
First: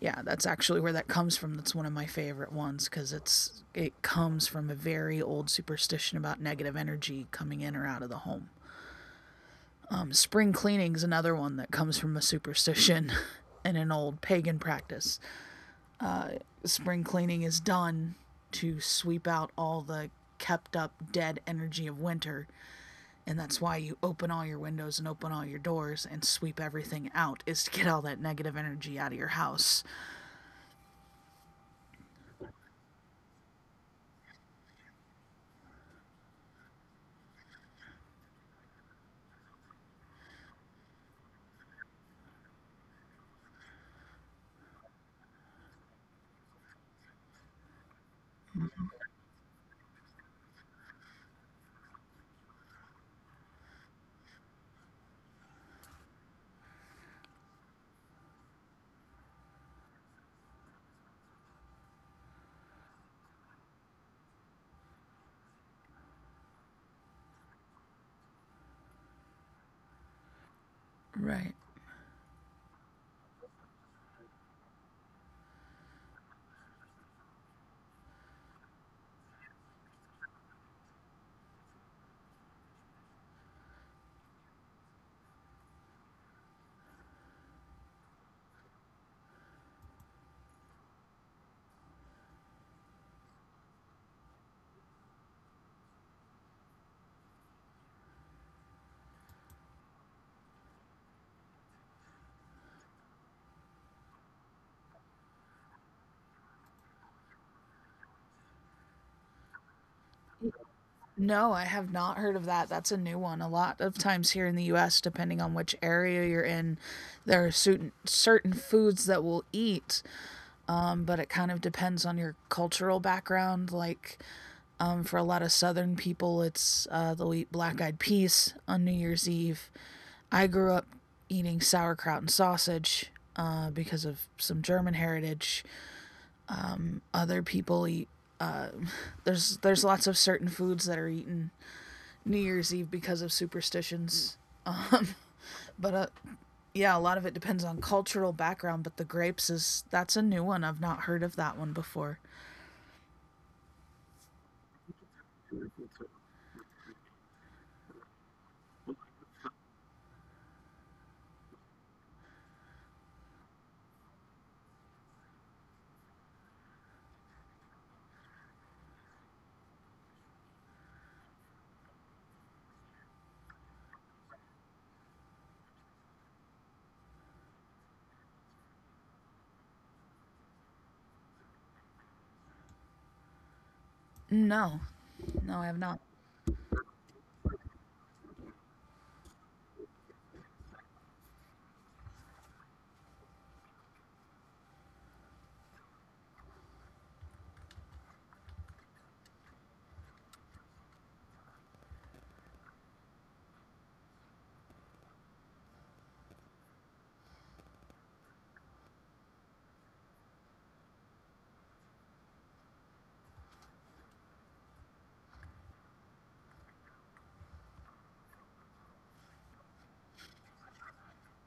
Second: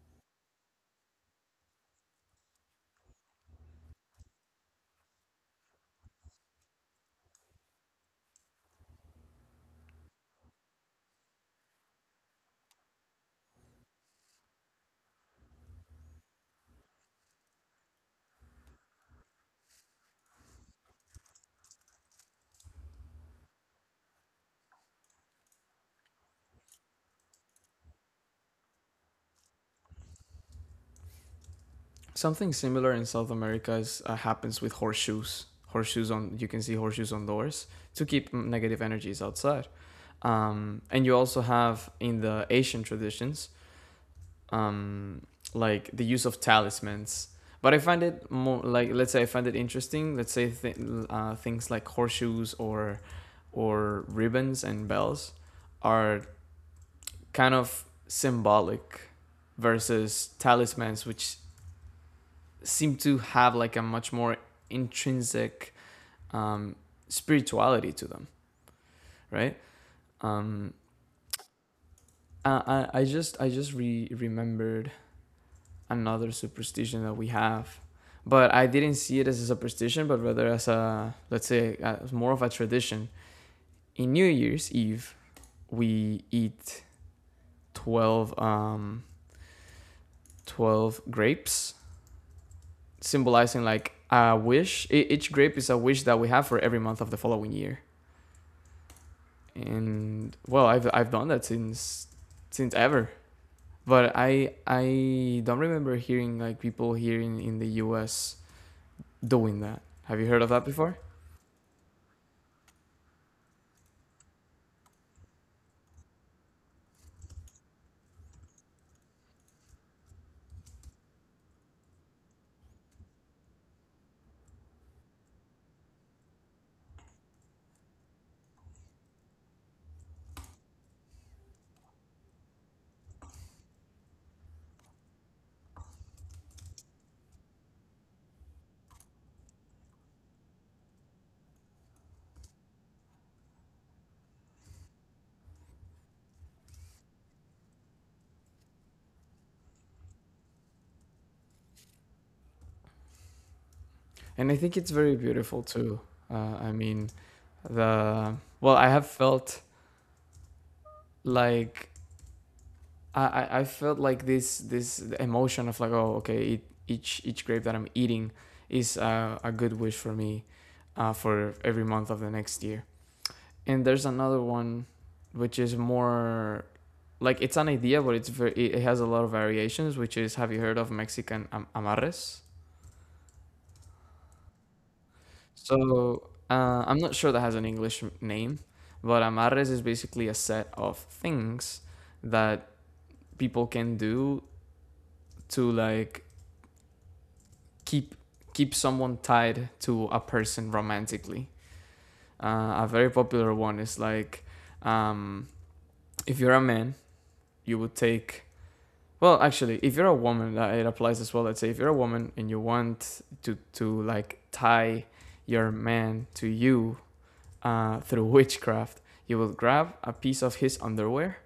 Speaker 1: Yeah, that's actually where that comes from. That's one of my favorite ones cuz it comes from a very old superstition about negative energy coming in or out of the home. Spring cleaning's another one that comes from a superstition [laughs] and an old pagan practice. Spring cleaning is done to sweep out all the kept up dead energy of winter, and that's why you open all your windows and open all your doors and sweep everything out is to get all that negative energy out of your house.
Speaker 2: Something similar in South America is, happens with horseshoes. Horseshoes on, you can see horseshoes on doors to keep negative energies outside. And you also have in the Asian traditions um, like the use of talismans. But I find it more like, let's say, I find it interesting. Things like horseshoes or ribbons and bells are kind of symbolic versus talismans, which seem to have like a much more intrinsic um, spirituality to them, right? Um,
Speaker 1: Right.
Speaker 2: I, I just re- remembered another superstition that we have. But I didn't see it as a superstition, but rather as a, let's say, as more of a tradition. In New Year's Eve, we eat 12, 12 grapes, symbolizing like a wish. Each grape is a wish that we have for every month of the following year. And well, I've done that since ever. But I don't remember hearing like people here in the US doing that. Have you heard of that before?
Speaker 1: No, I have not heard of that. That's a new one. A lot of times here in the US, depending on which area you're in, there are certain foods that we'll eat but it kind of depends on your cultural background. Like for a lot of Southern people, it's they'll eat black eyed peas on New Year's Eve. I grew up eating sauerkraut and sausage because of some German heritage. Other people eat. Uh, [laughs] there's lots of certain foods that are eaten New Year's Eve because of superstitions. Um, [laughs] but yeah, a lot of it depends on cultural background. But the grapes is that's a new one. I've not heard of that one before.
Speaker 2: And I think it's very beautiful too. I mean, the well, I have felt like I felt like this emotion of like, oh, okay, each grape that I'm eating is a good wish for me for every month of the next year. And there's another one which is more like it's an idea, but it's very, it has a lot of variations. Which is, have you heard of Mexican amarres?
Speaker 1: No, No, I have not.
Speaker 2: So I'm not sure that has an English name, but amarres is basically a set of things that people can do to like keep keep someone tied to a person romantically. A very popular one is like um, if you're a man, you would take. Well, actually, if you're a woman, it applies as well. Let's say if you're a woman and you want to like tie your man to you, through [laughs] witchcraft. You would grab a piece of his underwear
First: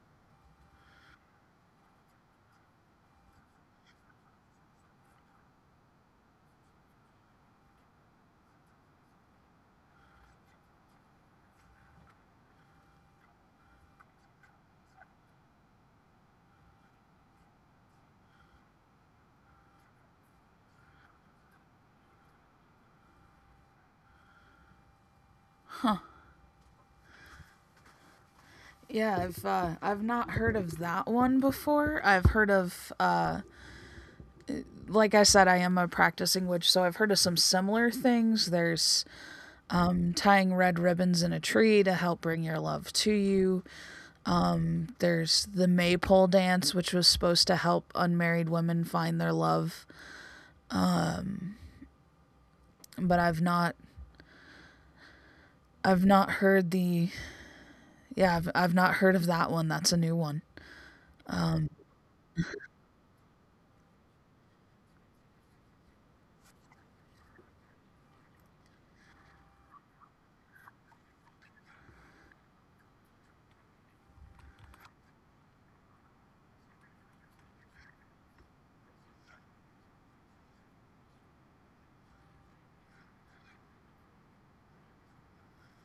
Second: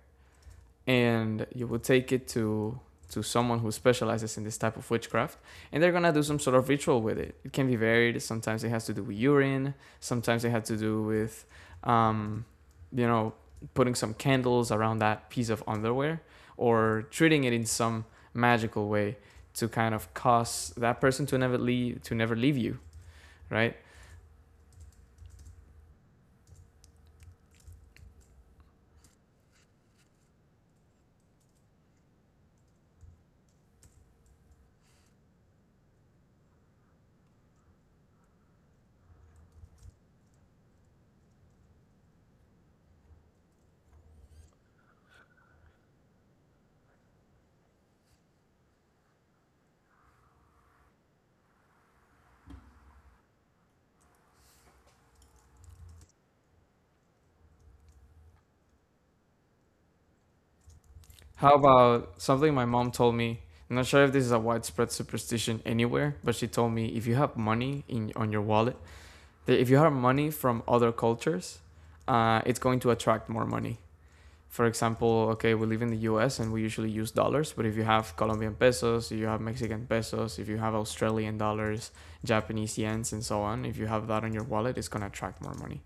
Speaker 2: and you would take it to someone who specializes in this type of witchcraft, and they're gonna do some sort of ritual with it. It can be varied. Sometimes it has to do with urine. Sometimes it has to do with, um, you know, putting some candles around that piece of underwear or treating it in some magical way to kind of cause that person to never leave you, right?
Speaker 1: Yeah, I've not heard of that one before. I've heard of like I said, I am a practicing witch, so I've heard of some similar things. There's tying red ribbons in a tree to help bring your love to you. There's the maypole dance, which was supposed to help unmarried women find their love, but I've not heard the I've not heard of that one. That's a new one.
Speaker 2: How about something my mom told me? I'm not sure if this is a widespread superstition anywhere, but she told me if you have money in on your wallet, that if you have money from other cultures, it's going to attract more money. For example, okay, we live in the U.S. and we usually use dollars, but if you have Colombian pesos, if you have Mexican pesos, if you have Australian dollars, Japanese yens, and so on, if you have that on your wallet, it's gonna attract more money.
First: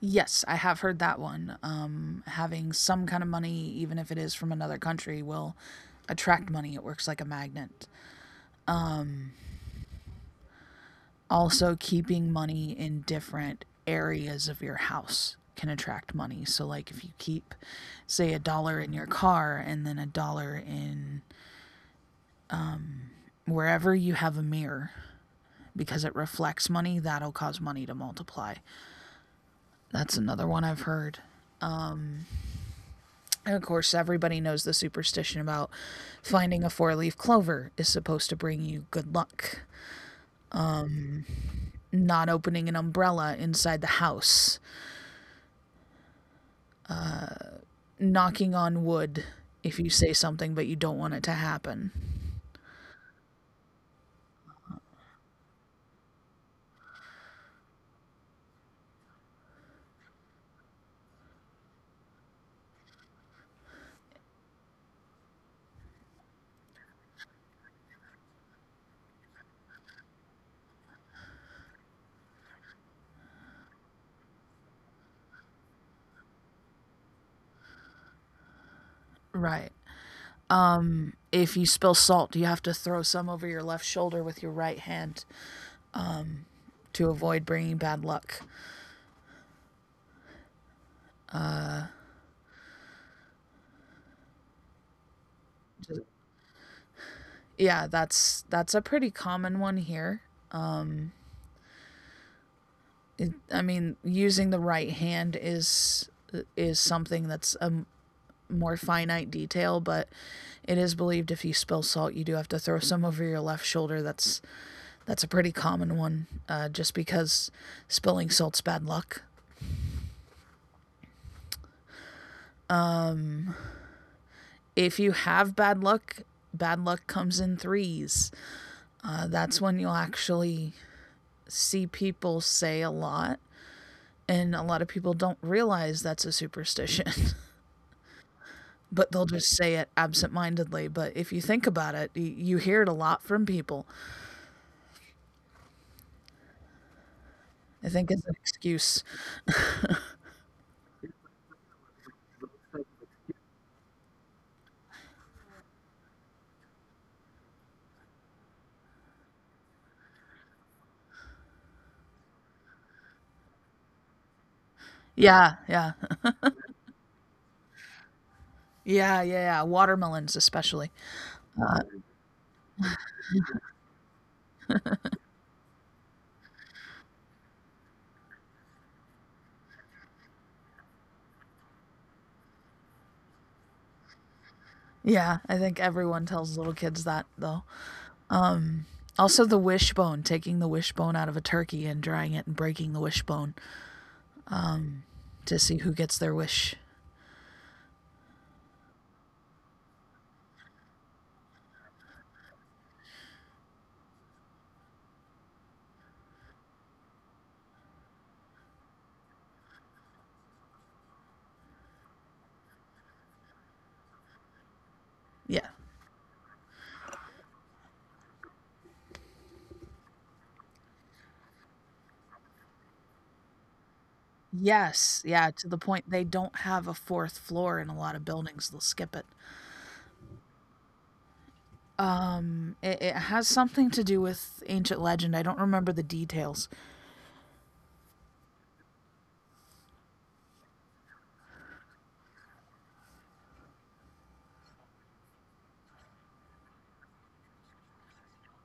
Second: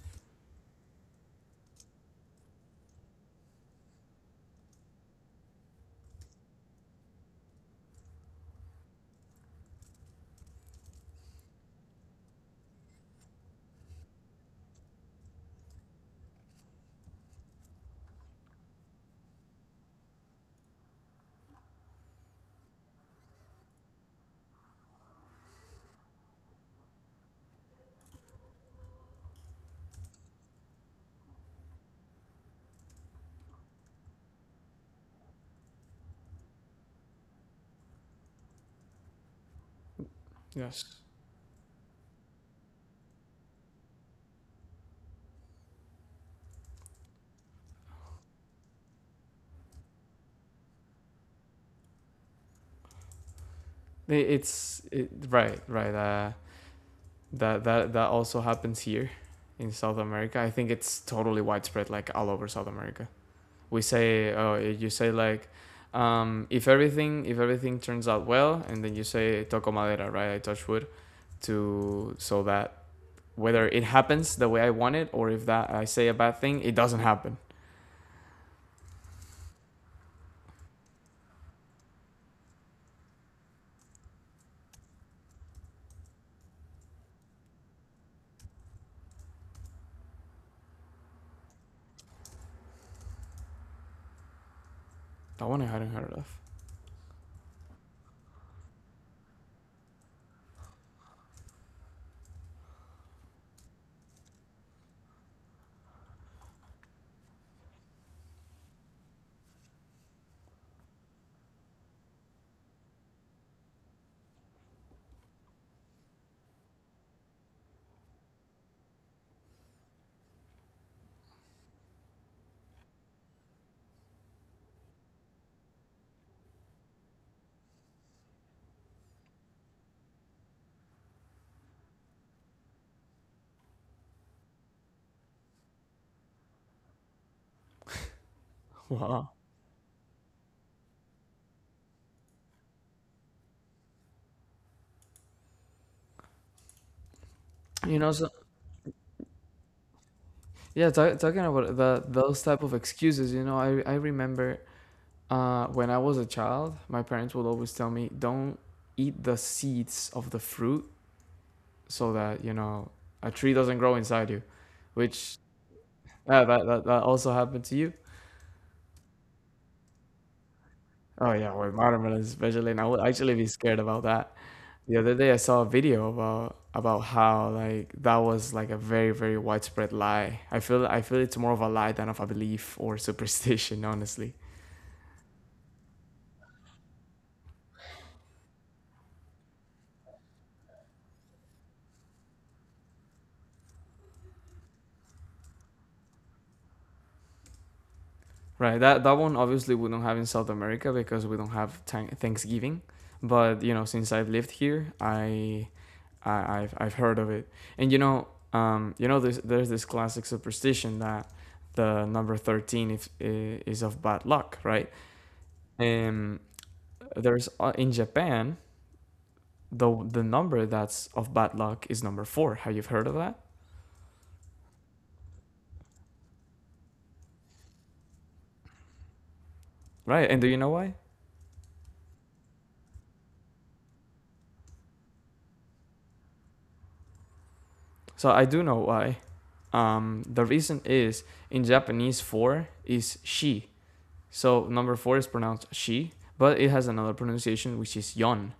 Speaker 1: Yes, I have heard that one. Having some kind of money, even if it is from another country, will attract money. It works like a magnet. Also, keeping money in different areas of your house can attract money. So, like if you keep, say, a dollar in your car and then a dollar in wherever you have a mirror because it reflects money, that'll cause money to multiply. That's another one I've heard. And of course, everybody knows the superstition about finding a four leaf clover is supposed to bring you good luck.
Speaker 2: Yeah.
Speaker 1: Not opening an umbrella inside the house. Knocking on wood if you say something but you don't want it to happen.
Speaker 2: Right, right. That that also happens here in South America. I think it's totally widespread, like all over South America. We say, oh, you say like, if everything, if everything turns out well, and then you say toco madera, right? I touch wood to so that whether it happens the way I want it or if that I say a bad thing, it doesn't happen.
Speaker 1: Right. If you spill salt, you have to throw some over your left shoulder with your right hand to avoid bringing bad luck.
Speaker 2: That one I hadn't heard of.
Speaker 1: Yeah, that's a pretty common one here. I mean, using the right hand is something that's more finite detail, but it is believed if you spill salt, you do have to throw some over your left shoulder. That's a pretty common one, just because spilling salt's bad luck. If you have bad luck comes in threes. That's when you'll actually see people say a lot, and a lot of people don't realize that's a superstition, [laughs] but they'll
Speaker 2: Wow.
Speaker 1: just say it absentmindedly. But if you think about it, you hear it a lot from people. I
Speaker 2: You
Speaker 1: think
Speaker 2: know,
Speaker 1: it's an
Speaker 2: so
Speaker 1: excuse.
Speaker 2: yeah, talking about the, those type of excuses, you know, I remember when I was a child, my parents would always tell me, "Don't eat the seeds of the fruit, so that you know a tree doesn't grow inside you." Which
Speaker 1: Yeah, yeah.
Speaker 2: yeah, that also happened to you.
Speaker 1: Yeah, yeah, yeah. Watermelons, especially.
Speaker 2: Oh yeah, with watermelons especially, and I would actually be scared about that. The other day, I saw a video about how like that was like a very widespread lie. I feel it's more of a lie than of a belief or [laughs] superstition, honestly.
Speaker 1: Yeah, I think everyone tells little kids that, though. Also, the wishbone, taking the wishbone out of a turkey and drying it and breaking the wishbone um, to see who gets their wish.
Speaker 2: Right. That that one obviously we don't have in South America because we don't have Thanksgiving. But you know, since I've lived here, I've heard of it. And you know, there's this classic superstition that the number 13 if, is of bad luck, right?
Speaker 1: Yeah.
Speaker 2: Um, there's In Japan, the number that's of bad luck is number four. Have you heard of that?
Speaker 1: Yes, yeah, to the point they don't have a fourth floor in a lot of buildings. They'll skip it.
Speaker 2: Right. And do you know why?
Speaker 1: It has something to do with ancient legend. I don't remember the details.
Speaker 2: So I do know why. The reason is in Japanese four is she. So number four is pronounced she, but it has another pronunciation, which is yon.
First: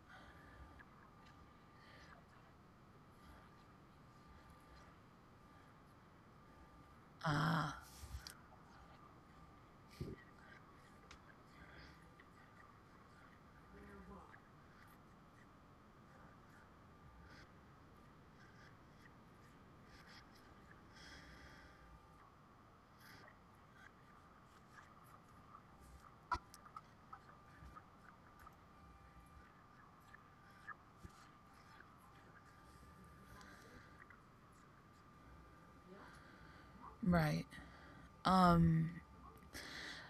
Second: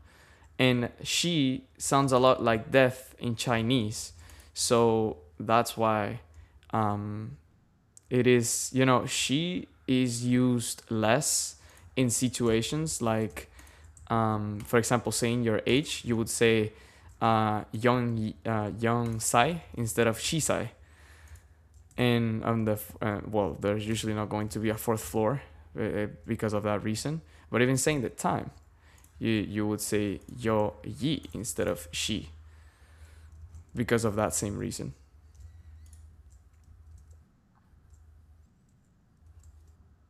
Speaker 2: And she sounds a lot like death in Chinese. So that's why um,
Speaker 1: Ah,
Speaker 2: it is, you know, she is used less in situations like, for example, saying your age, you would say young sai instead of she sai. And on the well, there's usually not going to be a fourth floor because of that reason. But even saying the time, you would say yo ye instead of she because of that same reason,
Speaker 1: right.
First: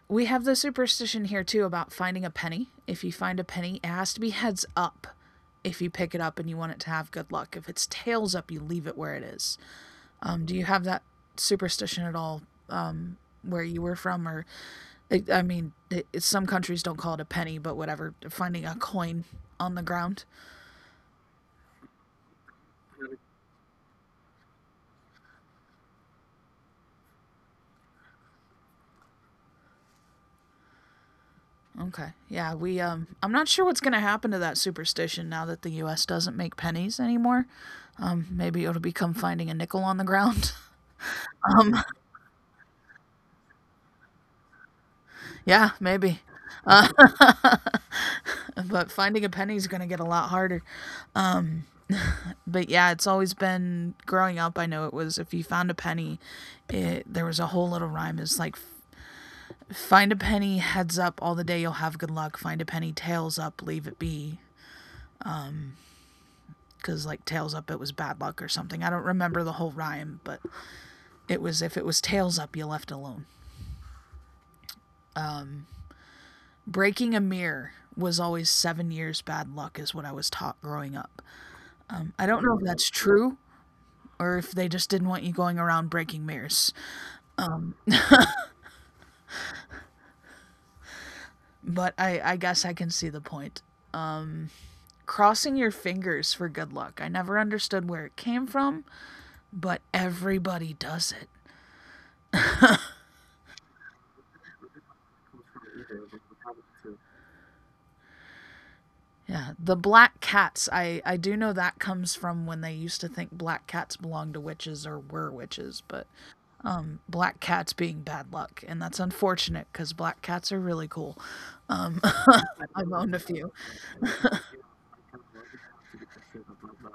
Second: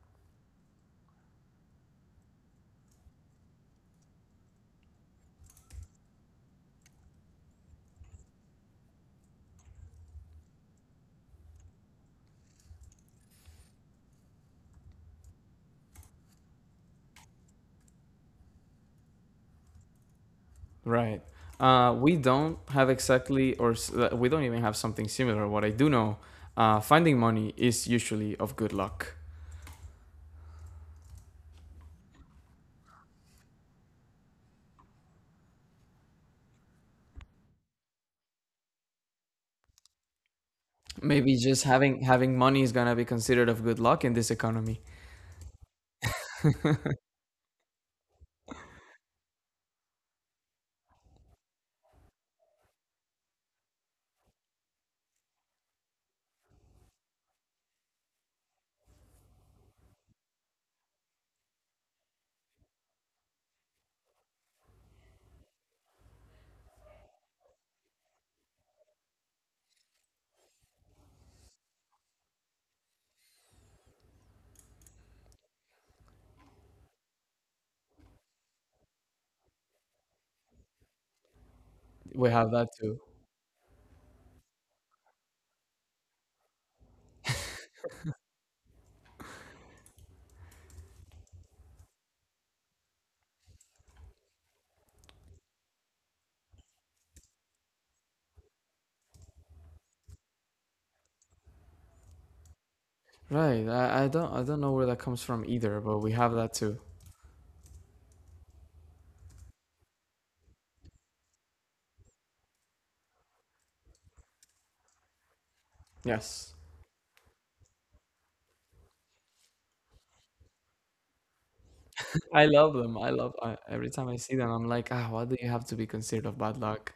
Speaker 1: We have the superstition here too about finding a penny. If you find a penny, it has to be heads up if you pick it up and you want it to have good luck. If it's tails up, you leave it where it is. Do you have that superstition at all where you were from? Or, like, I- mean, it's- some countries don't call it a penny, but whatever, finding a coin on the ground.
Speaker 2: right? We don't have exactly, or we don't even have something similar. What I do know, finding money is usually of good luck.
Speaker 1: Okay. I'm not sure what's going to happen to that superstition now that the U.S. doesn't make pennies anymore. Maybe it'll become finding a nickel on the ground. [laughs]
Speaker 2: Maybe just
Speaker 1: Um,
Speaker 2: having money is gonna be considered of good luck in this economy.
Speaker 1: Yeah, maybe. Uh, [laughs] but finding a penny is going to get a lot harder. Um, but yeah, it's always been growing up. I know it was if you found a penny, there was a whole little rhyme. It's like find a penny, heads up, all the day you'll have good luck. Find a penny, tails up, leave it be. Because like tails up, it was bad luck or something. I don't remember the whole rhyme, but it was if it was tails up, you left alone. Breaking a mirror was always 7 years bad luck, is what I was taught growing up. I
Speaker 2: We
Speaker 1: don't
Speaker 2: have
Speaker 1: know if
Speaker 2: that
Speaker 1: that's
Speaker 2: too,
Speaker 1: true or if they just didn't want you going around breaking mirrors. But I guess I can see the point. Crossing your fingers for good luck. I never understood where it came from, but everybody does it.
Speaker 2: right? I don't know where that comes from either, but we have that too.
Speaker 1: Yeah, the black cats. I do know that comes from when they used to think black cats belonged to witches or were witches, but
Speaker 2: Yes.
Speaker 1: black cats being bad luck, and that's unfortunate because black cats are really cool. Um,
Speaker 2: I love
Speaker 1: [laughs] I've
Speaker 2: them.
Speaker 1: owned a few.
Speaker 2: Every time I see them, I'm like, ah, what do you have to be considered of bad luck?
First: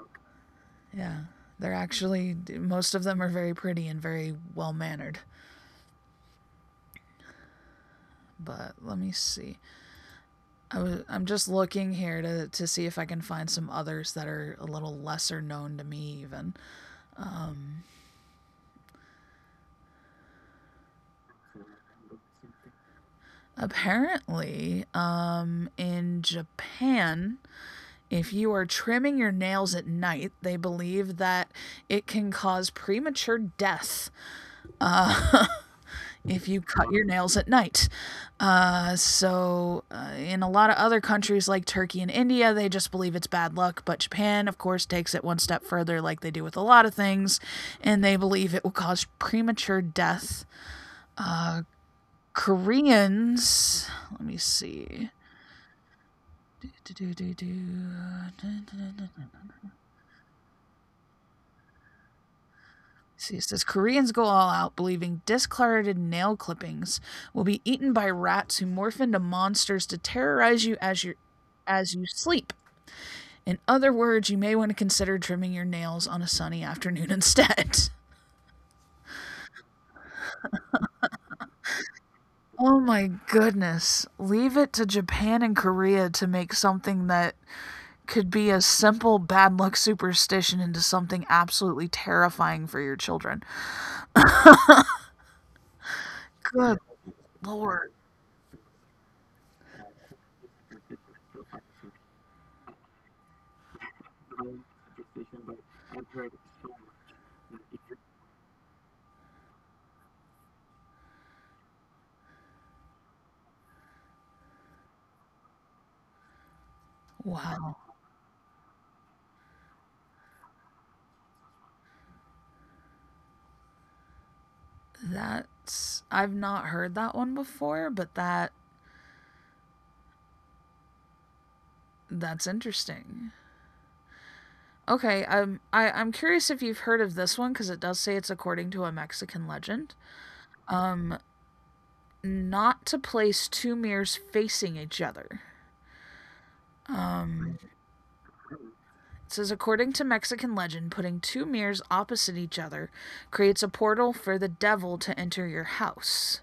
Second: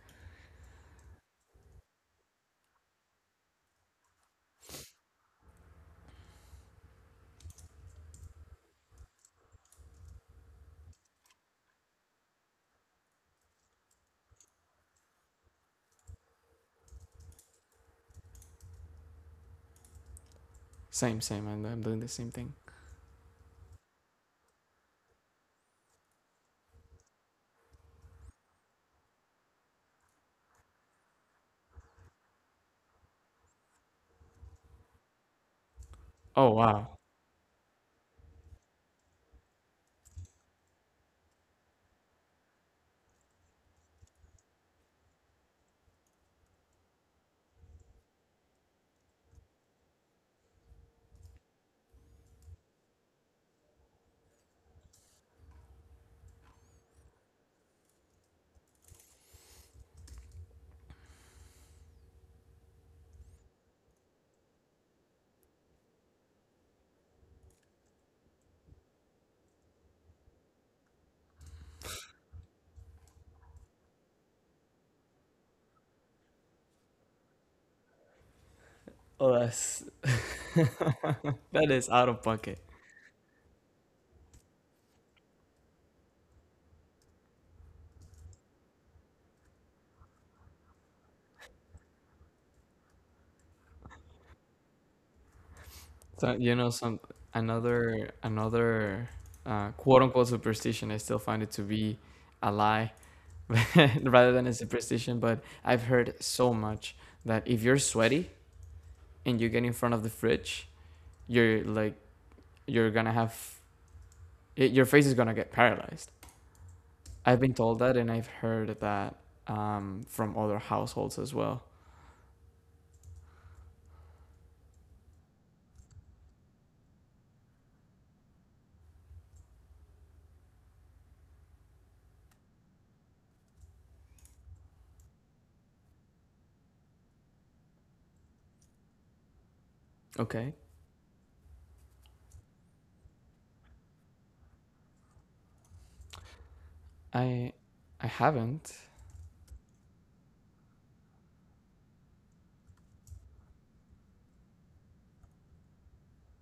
Speaker 1: Yeah, they're actually most of them are very pretty and very well mannered. But let me see. I'm just looking here to see if I can find some others that are a little lesser known to me even.
Speaker 2: Same, same, and I'm doing the same thing.
Speaker 1: Apparently, in Japan, if you are trimming your nails at night, they believe that it can cause premature death. Uh, [laughs] if
Speaker 2: Oh
Speaker 1: you cut
Speaker 2: wow.
Speaker 1: your nails at night. In a lot of other countries like Turkey and India, they just believe it's bad luck. But Japan, of course, takes it one step further, like they do with a lot of things, and they believe it will cause premature death. Koreans, let me see. See, it says Koreans go all out, believing discarded nail clippings will be eaten by rats who morph into monsters to terrorize you as you as you sleep. In other words, you may want to consider trimming your nails on a sunny afternoon instead. [laughs]
Speaker 2: Oh, that's [laughs] that is out of pocket.
Speaker 1: Oh my goodness. Leave it to Japan and Korea to make something that could be a simple bad luck superstition into something absolutely terrifying for your children.
Speaker 2: So you know,
Speaker 1: Good
Speaker 2: some,
Speaker 1: lord.
Speaker 2: another quote unquote superstition. I still find it to be a lie, [laughs] rather than a superstition. But I've heard so much that if you're sweaty and you get in front of the fridge, you're like you're gonna have your face is gonna get paralyzed. I've been
Speaker 1: Wow.
Speaker 2: told that, and I've heard that from other households as well.
Speaker 1: That's I've not heard that one before, but that's interesting. Okay, I'm curious if you've heard of this one cuz it does say it's according to a Mexican legend.
Speaker 2: Okay,
Speaker 1: Not to place two mirrors facing each other.
Speaker 2: I I haven't.
Speaker 1: It says, according to Mexican legend, putting two mirrors opposite each other creates a portal for the devil to enter your house.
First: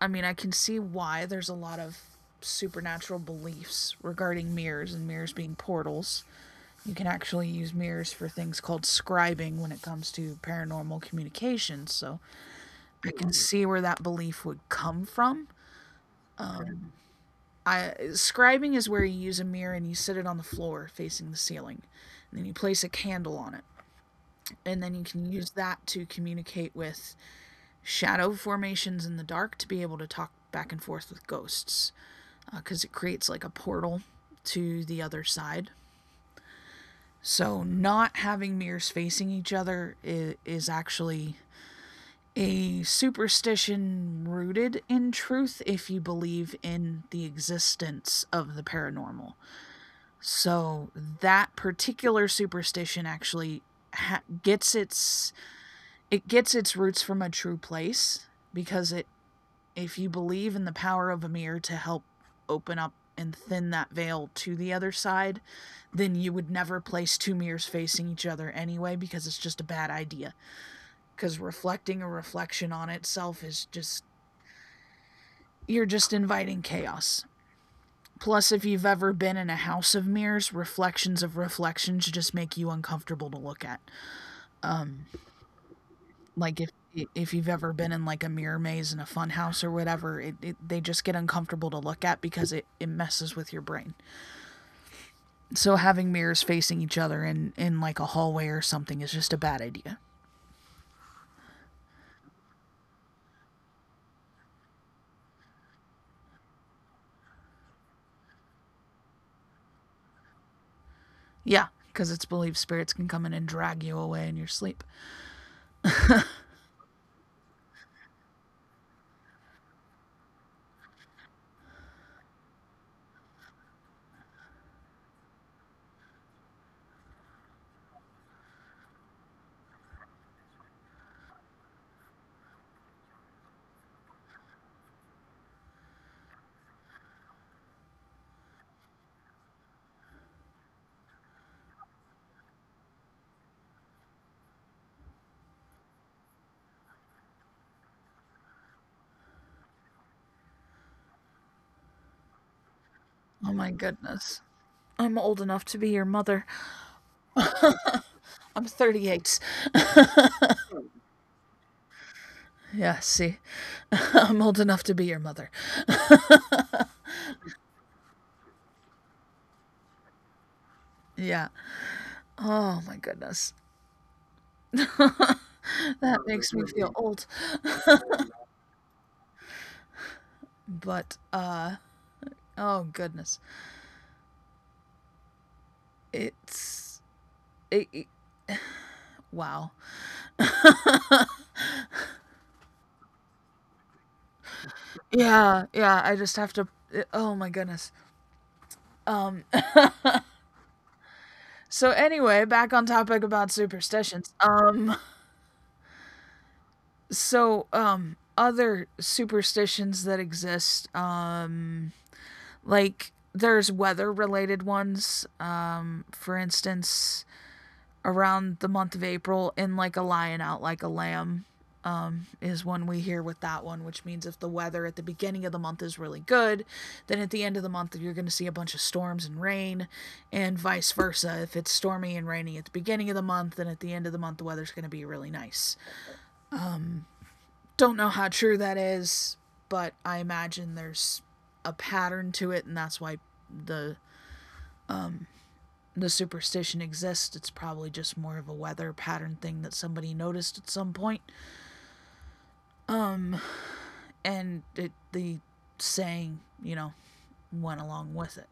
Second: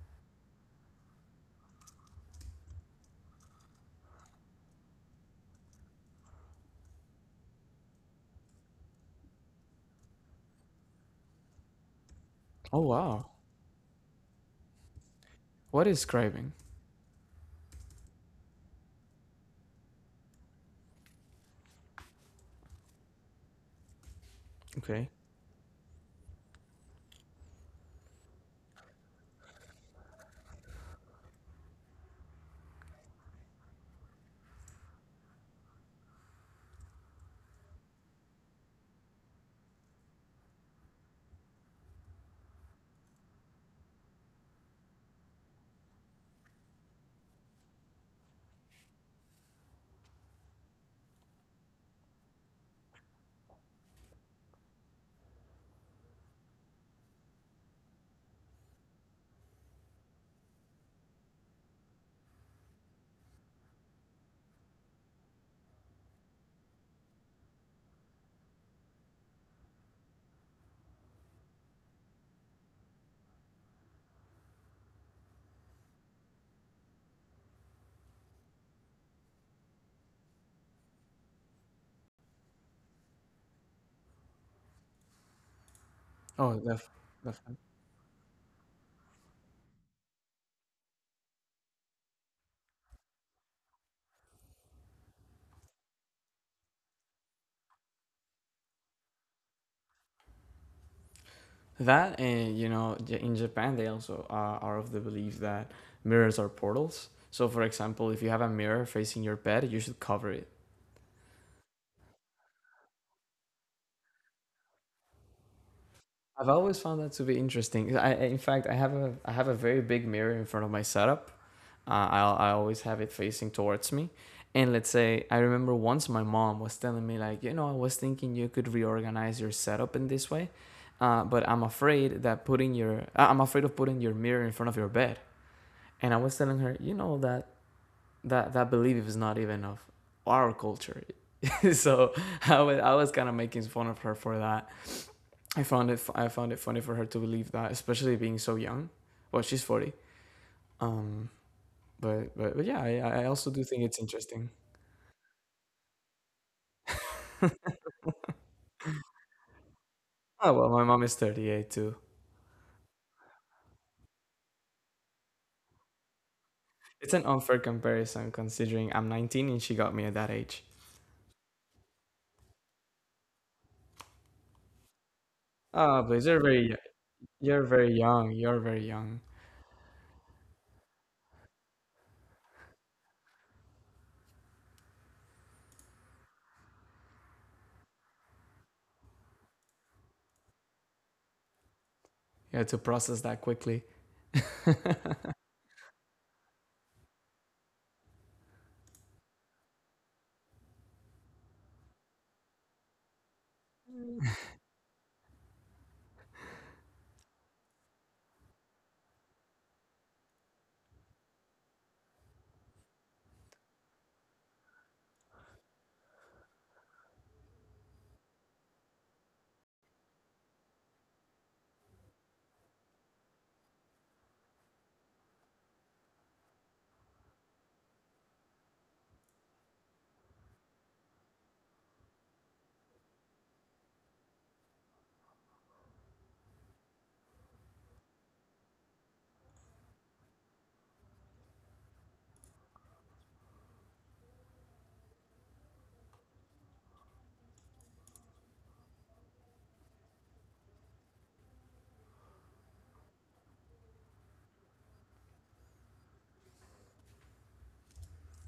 Speaker 1: I mean, I can see why there's a lot of supernatural beliefs regarding mirrors and mirrors being portals. You can actually use mirrors for things called scribing when it comes to paranormal communications, so
Speaker 2: Oh
Speaker 1: I
Speaker 2: wow,
Speaker 1: can see where that belief would come from.
Speaker 2: what is scribing?
Speaker 1: Scribing is where you use a mirror and you set it on the floor facing the ceiling. And then you place a candle on it. And
Speaker 2: Okay.
Speaker 1: then you can use that to communicate with shadow formations in the dark to be able to talk back and forth with ghosts. Because it creates like a portal to the other side. So, not having mirrors facing each other is actually a superstition rooted in truth if you believe in the existence of the paranormal. So that particular superstition actually gets its it gets its roots from a true place because it if you believe in the power of a mirror to help open up and thin that veil to the other side, then you would never place two mirrors facing each other anyway because it's just a bad idea. Because reflecting a reflection on itself is just, you're just inviting chaos. Plus, if you've ever been in a house of mirrors, reflections of reflections just make you uncomfortable to look at. Like
Speaker 2: Oh,
Speaker 1: if you've
Speaker 2: def-
Speaker 1: ever been in like a mirror maze in a fun house or whatever, they just get uncomfortable to look at because it messes with your brain. So having mirrors facing each other in like a hallway or something is just a bad idea.
Speaker 2: that, and you know, in Japan they also are of the belief that mirrors are portals. So for example, if you have a mirror facing your bed, you should cover it.
Speaker 1: Yeah, because it's believed spirits can come in and drag you away in your sleep.
Speaker 2: I've always found that to be interesting. In fact, I have a very big mirror in front of my setup. I I always have it facing towards me. And let's say, I remember once my mom was telling me like, you know, I was thinking you could reorganize your setup in this way, but I'm afraid that I'm afraid of putting your mirror in front of your bed. And I was telling her, you know, that that belief is not even of our culture. [laughs] So I was kind of making fun of her for that. I found it funny for her to believe that, especially being so young. Well, she's 40. Um, but yeah, I
Speaker 1: Oh
Speaker 2: also do
Speaker 1: my
Speaker 2: think it's
Speaker 1: goodness.
Speaker 2: interesting.
Speaker 1: I'm old enough to be your mother. I'm 38.
Speaker 2: Oh well, my mom is 38 too.
Speaker 1: Yeah, see. [laughs] I'm old enough to be your mother.
Speaker 2: It's an unfair comparison considering I'm 19 and she got me at that age.
Speaker 1: Yeah. Oh my goodness. [laughs] that
Speaker 2: Ah, but you're
Speaker 1: Makes me
Speaker 2: very,
Speaker 1: feel old.
Speaker 2: you're very young. You're very young.
Speaker 1: But uh Oh goodness. It's it, it- wow.
Speaker 2: You had to process that quickly.
Speaker 1: Yeah, I just have to oh my goodness. So anyway, back on topic about superstitions. So other superstitions that exist, like there's weather related ones, for instance around the month of April, in like a lion out like a lamb is when we hear with that one, which means if the weather at the beginning of the month is really good, then at the end of the month you're going to see a bunch of storms and rain, and vice versa. If it's stormy and rainy at the beginning of the month, then at the end of the month the weather's going to be really nice. Don't know how true that is, but I imagine there's a pattern to it, and that's why the the superstition exists. It's probably just more of a weather pattern thing that somebody noticed at some point. And it, the saying, went along with it.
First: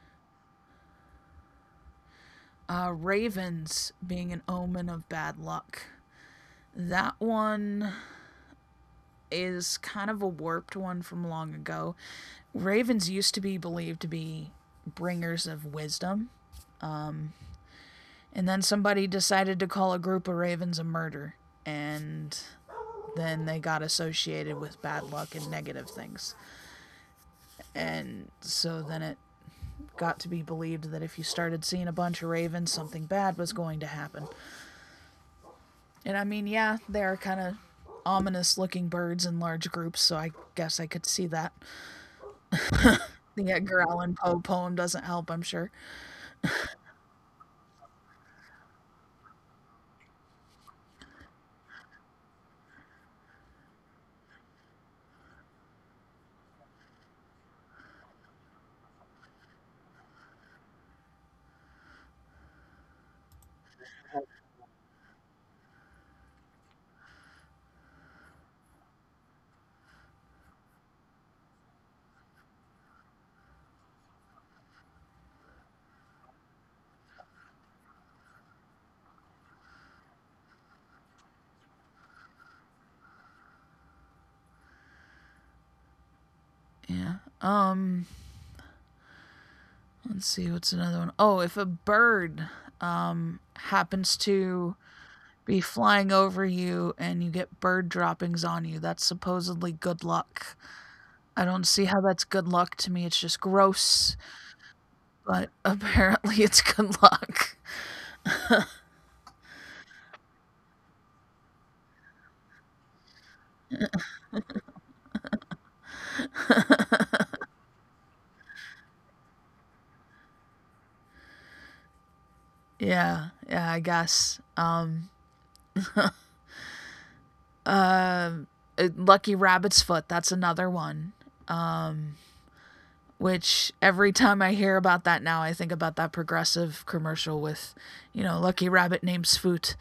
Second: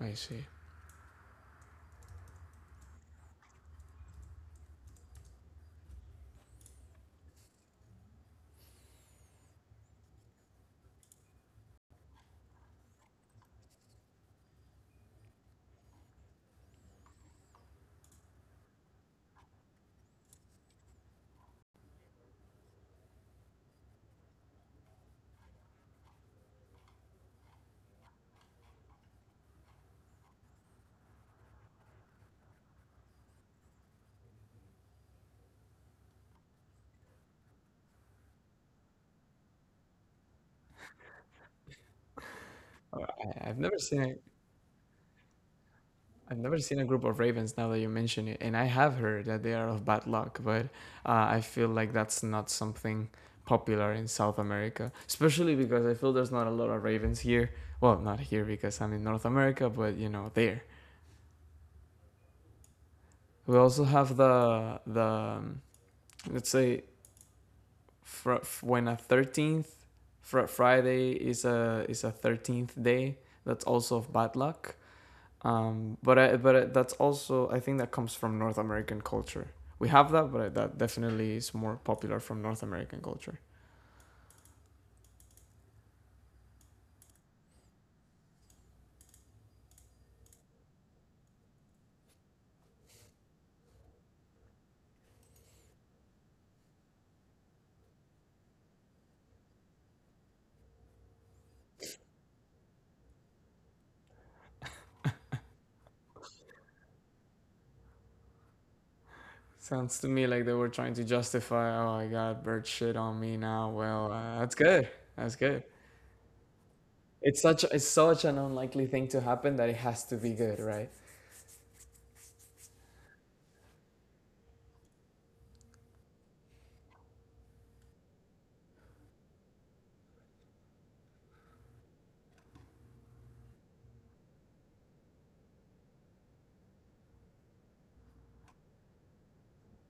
Speaker 2: I see.
Speaker 1: Ravens being an omen of bad luck. That one is kind of a warped one from long ago. Ravens used to be believed to be bringers of wisdom, and then somebody decided to call a group of ravens a murder, and then they got associated with bad luck and negative things. And so then it got to be believed that if you started seeing a bunch of ravens, something bad was going to happen. And I mean, yeah, they are kind of ominous looking birds in large groups, so I guess I could see that.
Speaker 2: Oh, I,
Speaker 1: The
Speaker 2: I've never
Speaker 1: Edgar
Speaker 2: seen
Speaker 1: Allan
Speaker 2: it.
Speaker 1: Poe poem doesn't help, I'm sure.
Speaker 2: I've never seen a group of ravens now that you mention it, and I have heard that they are of bad luck, but I feel like that's not something popular in South America, especially because I feel there's not a lot of ravens here. Well, not here because I'm in North America, but you know, there. We also have the um, let's say fr- f- when a 13th fr- Friday is a 13th day, that's also of bad luck. But I, that's also I think that comes from North American culture. We have that, but I, that definitely is more popular from North American culture.
Speaker 1: Yeah. Um, let's see, what's another one? Oh, if a bird happens to be flying over you and you get bird droppings on you, that's supposedly good luck. I don't see how that's good luck to me. It's just gross, but [laughs] apparently it's good luck. [laughs]
Speaker 2: Sounds to me like they were trying to justify. Oh, I got bird shit on me now. Well, that's good. That's good. It's such an unlikely thing to happen that it has to be good, right?
Speaker 1: Yeah, yeah, I guess. Lucky Rabbit's Foot, that's another one. Which every time I hear about that now, I think about that progressive commercial with, you know, Lucky Rabbit names Foot.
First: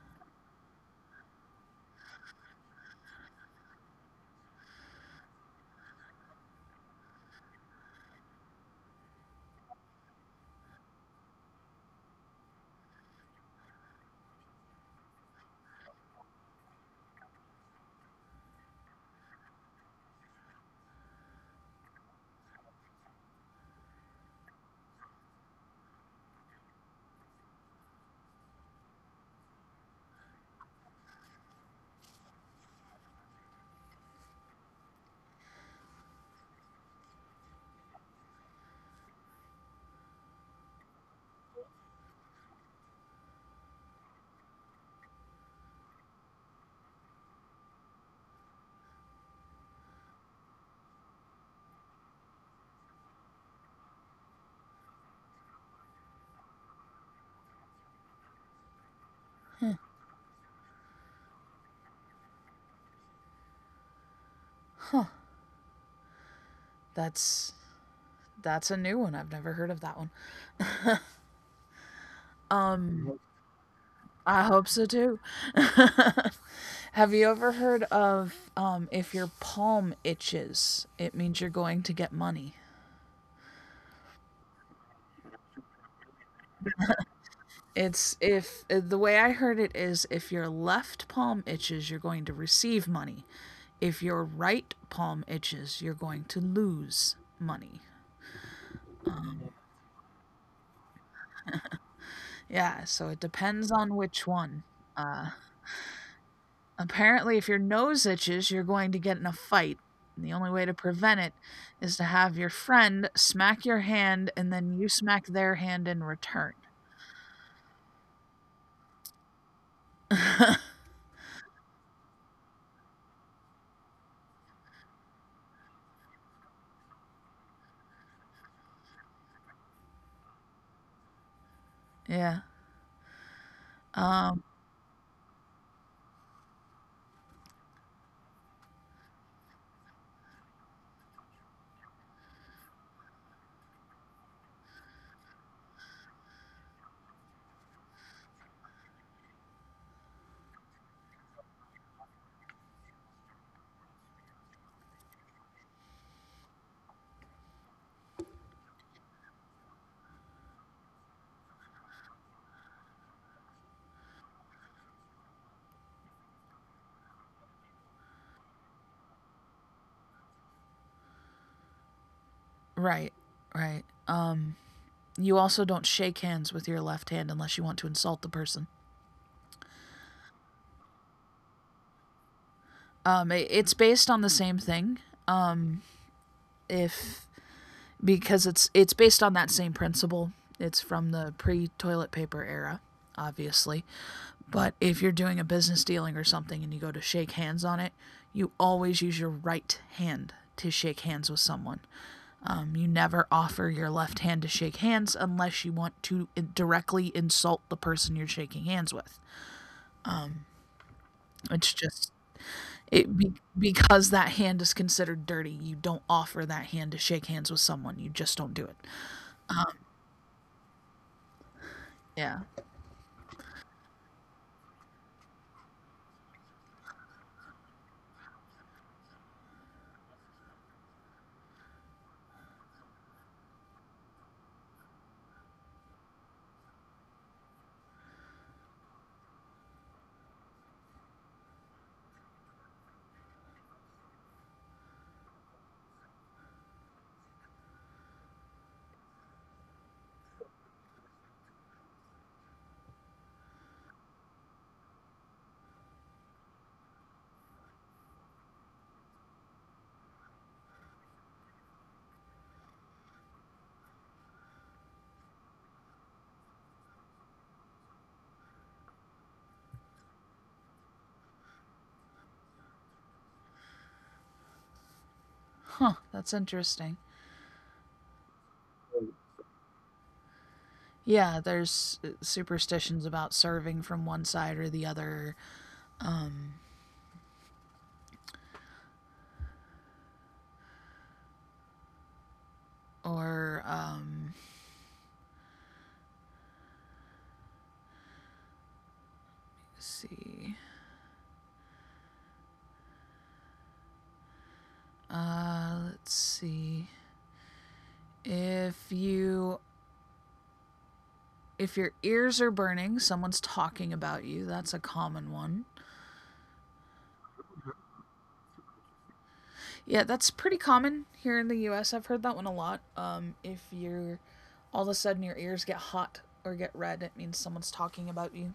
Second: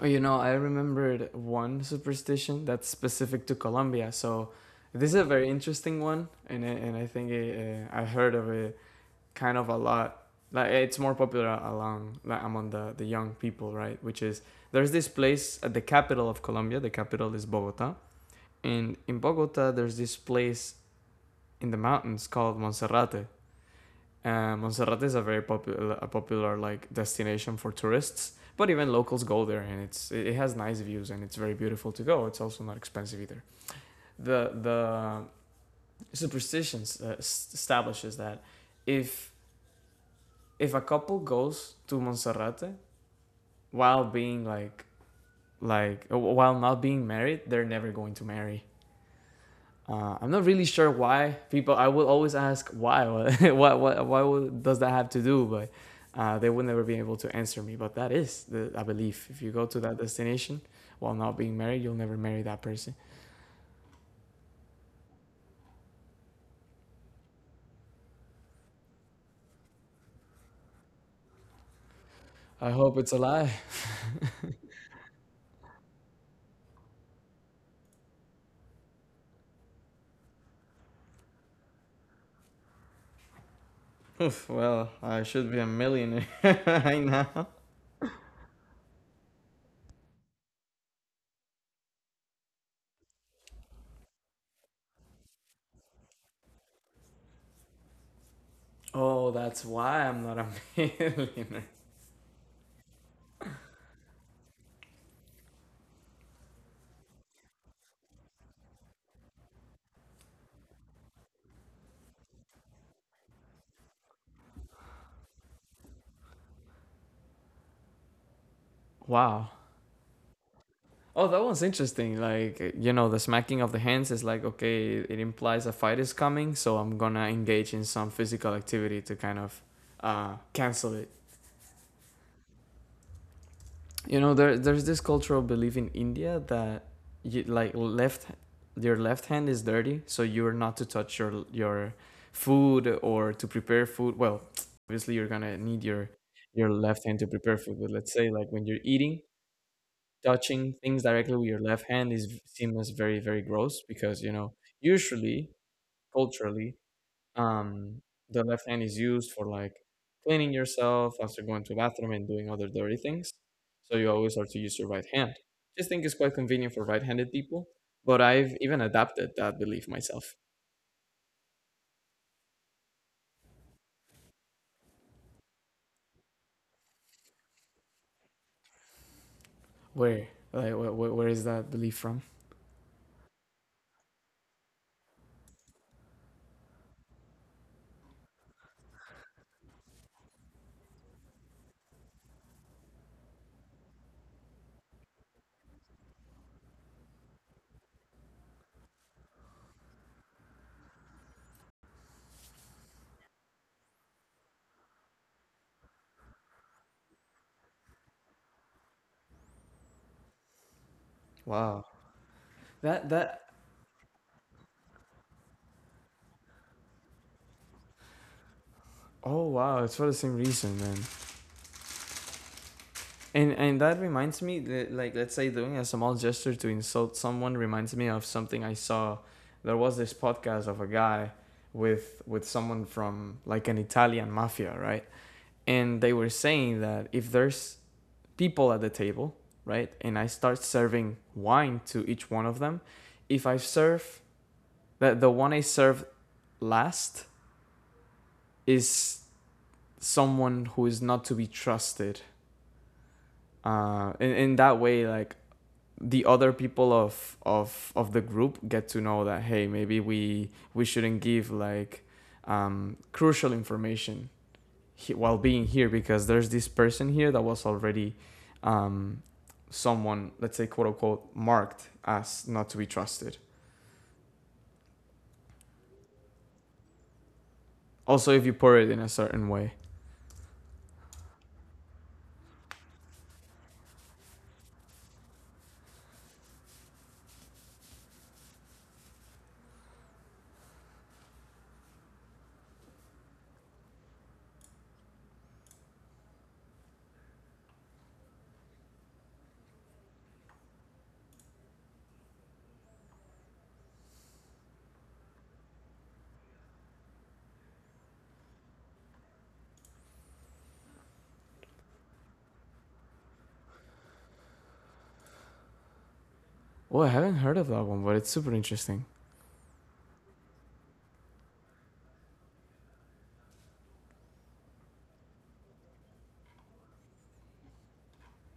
Speaker 2: Oh, you know, I remembered one superstition that's specific to Colombia. So this is a very interesting one, and I think I heard of it kind of a lot, like it's more popular along, like among the young people, right? Which is there's this place at the capital of Colombia. The capital is Bogota, and in Bogota there's this place in the mountains called Monserrate. Monserrate is a very popular a popular, like, destination for tourists, but even locals go there, and it has nice views and it's very beautiful to go. It's also not expensive either. The the superstitions establishes that if if a couple goes to Monserrate while being while not being married, they're never going to marry. I'm not really sure why people. I will always ask why. [laughs] What Why would, does that have to do? But they would never be able to answer me. But that is the, I believe, if you go to that destination while not being married, you'll never marry that person.
Speaker 1: That's that's a new one. I've never heard of that one.
Speaker 2: I hope it's a lie.
Speaker 1: I hope so too. Have you ever heard of, if your palm itches, it means you're going to get money?
Speaker 2: [laughs] Oof, well, I should be a millionaire [laughs] right now.
Speaker 1: It's, if the way I heard it is if your left palm itches, you're going to receive money. If your right palm itches, you're going to lose money.
Speaker 2: Oh,
Speaker 1: Um,
Speaker 2: that's why I'm not a [laughs] millionaire.
Speaker 1: yeah, so it depends on which one. Uh, Apparently, if your nose itches, you're going to get in a fight. And the only way to prevent it is to have your friend smack your hand and then you smack their hand in return.
Speaker 2: Wow. Oh, that was interesting. Like, you know, the smacking of the hands is like, okay, it implies a fight is coming, so I'm gonna engage in some physical activity to kind of cancel it.
Speaker 1: Yeah.
Speaker 2: You know,
Speaker 1: Um,
Speaker 2: there's this cultural belief in India that, you, like, left your left hand is dirty, so you're not to touch your food or to prepare food. Well, obviously, you're gonna need your left hand to prepare food, but let's say like when you're eating, touching things directly with your left hand is, seems very very gross, because, you know, usually, culturally, um the left hand is used for like cleaning yourself after going to the bathroom and doing other dirty things. So you always have to use your right hand. Just think it's quite convenient for right-handed people, but I've even adapted that belief myself.
Speaker 1: right, right. You also don't shake hands with your left hand unless you want to insult the person.
Speaker 2: Where? Like, where is that belief from?
Speaker 1: It's based on the same thing. If, because it's based on that same principle. It's from the pre-toilet paper era, obviously. But if you're doing a business dealing or something and you go to shake hands on it, you always use your right hand to shake hands with someone. You never offer your left hand to shake hands unless you want to directly insult the person you're shaking hands with. It's
Speaker 2: Wow.
Speaker 1: just
Speaker 2: That
Speaker 1: it be,
Speaker 2: that.
Speaker 1: because that hand is considered dirty. You don't offer that hand to shake hands with someone. You just don't do it.
Speaker 2: Oh wow, it's for the same reason, man.
Speaker 1: Yeah.
Speaker 2: And that reminds me, that, like, let's say doing a small gesture to insult someone reminds me of something I saw. There was this podcast of a guy with someone from like an Italian mafia, right? And they were saying that if there's people at the table, right, and I start serving wine to each one of them, if I serve, that the one I serve last is someone who is not to be trusted. In that way, like, the other people of the group get to know that, hey, maybe we shouldn't give like crucial information, while being here, because there's this person here that was already, um, someone, let's say, quote unquote, marked as not to be trusted.
Speaker 1: Huh, that's interesting.
Speaker 2: Also, if you pour it in a certain way.
Speaker 1: Yeah, there's superstitions about serving from one side or the other. Um, or, um, let's see. Let's see. If you. If your ears are burning, someone's talking about you. That's a common one.
Speaker 2: Well, I haven't heard of that one, but it's super interesting.
Speaker 1: Yeah, that's pretty common here in the U. Have heard that one a lot. If you're, all of a sudden your ears get hot or get red, it means someone's talking about you.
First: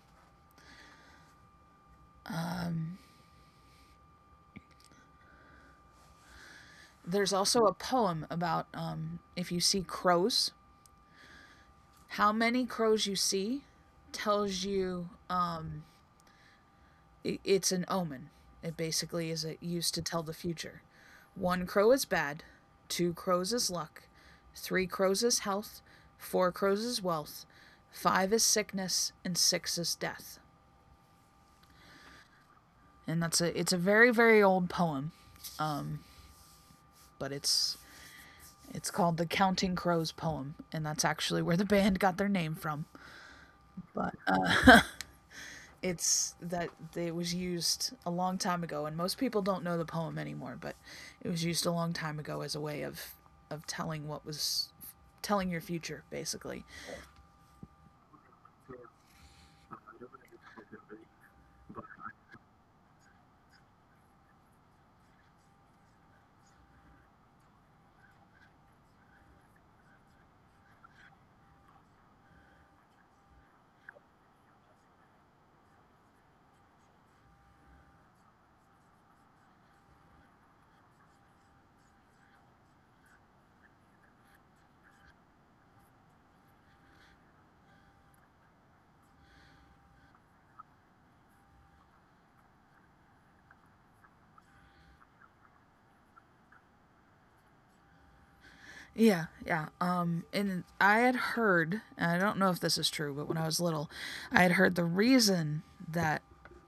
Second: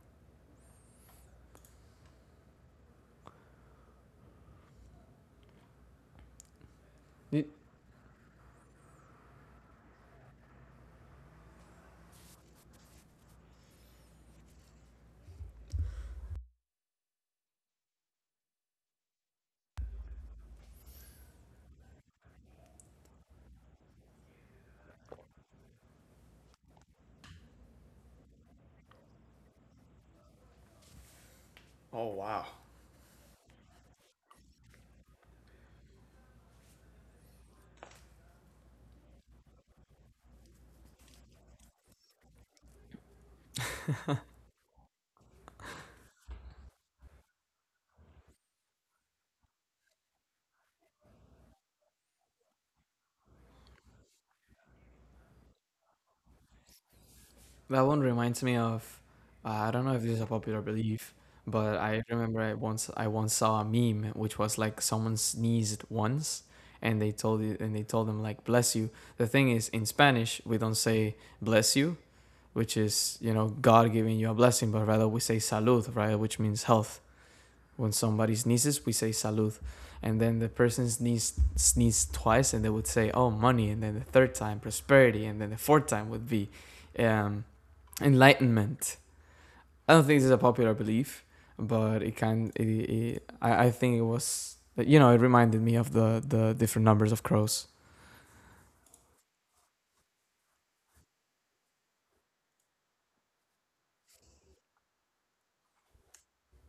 Speaker 1: There's also a poem about, if you see crows, how many crows you see tells you, it's an omen. It basically is a, used to tell the future. One crow is bad, two crows is luck, three crows is health, four crows is wealth, five is sickness, and six is death. And that's a it's a very, very old poem, but it's called the Counting Crows poem, and that's actually where the band got their name from. But it's that it was used a long time ago, and most people don't know the poem anymore, but it was used a long time ago as a way of telling what was telling your future basically.
Speaker 2: That one reminds me of I don't know if this is a popular belief, but I remember I once saw a meme which was like someone sneezed once, and they told them like bless you. The thing is, in Spanish we don't say bless you, which is, you know, God giving you a blessing, but rather we say salud, right, which means health. When somebody sneezes, we say salud. And then the person sneezed twice and they would say, "Oh, money." And then the third time, prosperity, and then the fourth time would be um enlightenment. I don't think this is a popular belief, but it can. I think it was. You know, it reminded me of the different numbers of crows.
Speaker 1: Yeah, yeah. And I had heard, and I don't know if this is true, but when I was little, I had heard the reason that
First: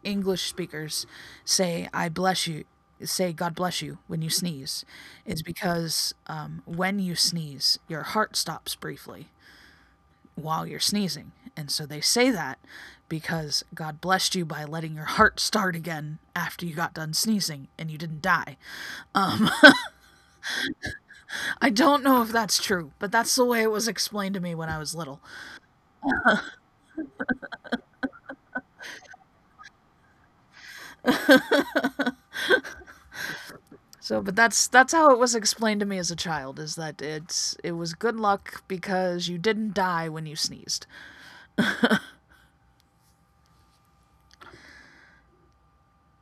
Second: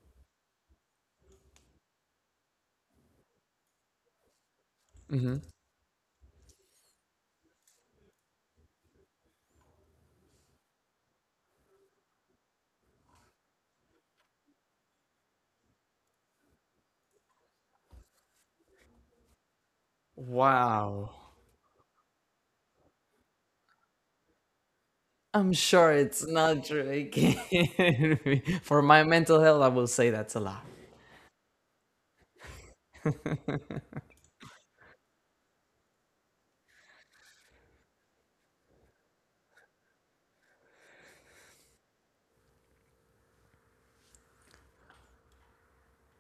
Speaker 1: English speakers say i bless you say God bless you when you sneeze is because, when you sneeze your heart stops briefly while you're sneezing. And so they say that because God blessed you by letting your heart start again after you got done sneezing and you didn't die.
Speaker 2: Wow.
Speaker 1: I don't know if that's true, but that's the way it was explained to me when I was little.
Speaker 2: I'm sure it's not true. It can't, [laughs] for my mental health, I will say that's a lie.
Speaker 1: So, but that's how it was explained to me as a child, is that it's, it was good luck because you didn't die when you sneezed.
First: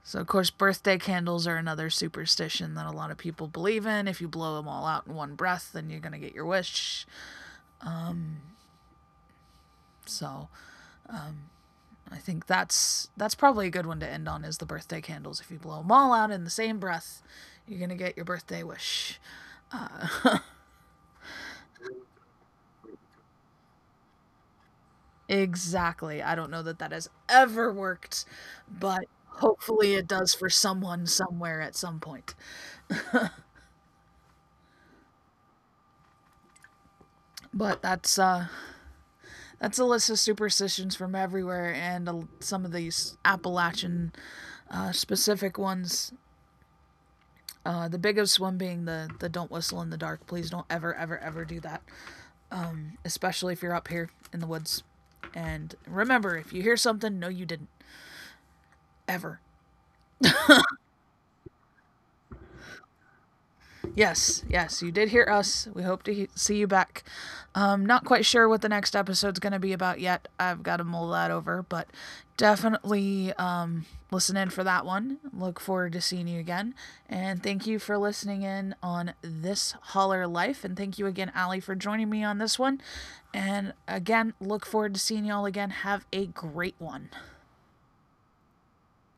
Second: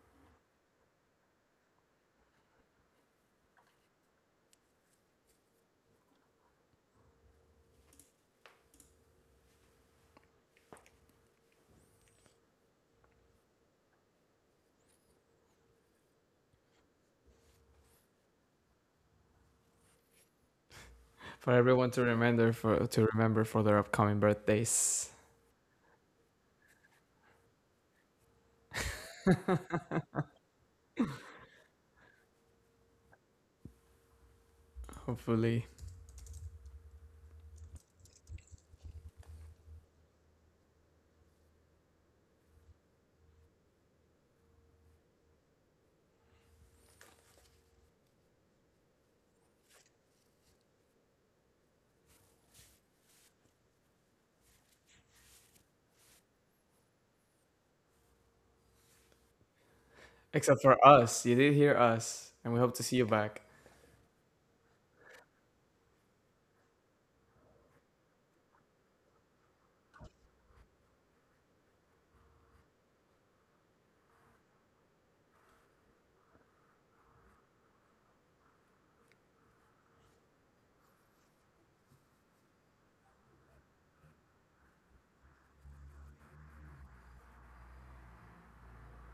Speaker 1: So, of course, birthday candles are another superstition that a lot of people believe in. If you blow them all out in one breath, then you're going to get your wish. So, I think that's probably a good one to end on, is the birthday candles. If you blow them all out in the same breath, you're gonna get your birthday wish.
Speaker 2: For everyone to remember, for their upcoming birthdays,
Speaker 1: Exactly. I don't know that that has ever worked, but hopefully it does for someone somewhere at some point.
Speaker 2: hopefully.
Speaker 1: But that's that's a list of superstitions from everywhere, and a, some of these Appalachian specific ones. The biggest one being the don't whistle in the dark. Please don't ever, ever, ever do that, especially if you're up here in the woods. And remember, if you hear something, no, you didn't. Ever.
Speaker 2: Except for us, you did hear us, and we hope to see you back.
Speaker 1: Yes, yes, you did hear us. We hope to see you back. Not quite sure what the next episode's going to be about yet. I've got to mull that over, but definitely, listen in for that one. Look forward to seeing you again. And thank you for listening in on this Holler Life. And thank you again, Allie, for joining me on this one. And again, look forward to seeing y'all again. Have a great one.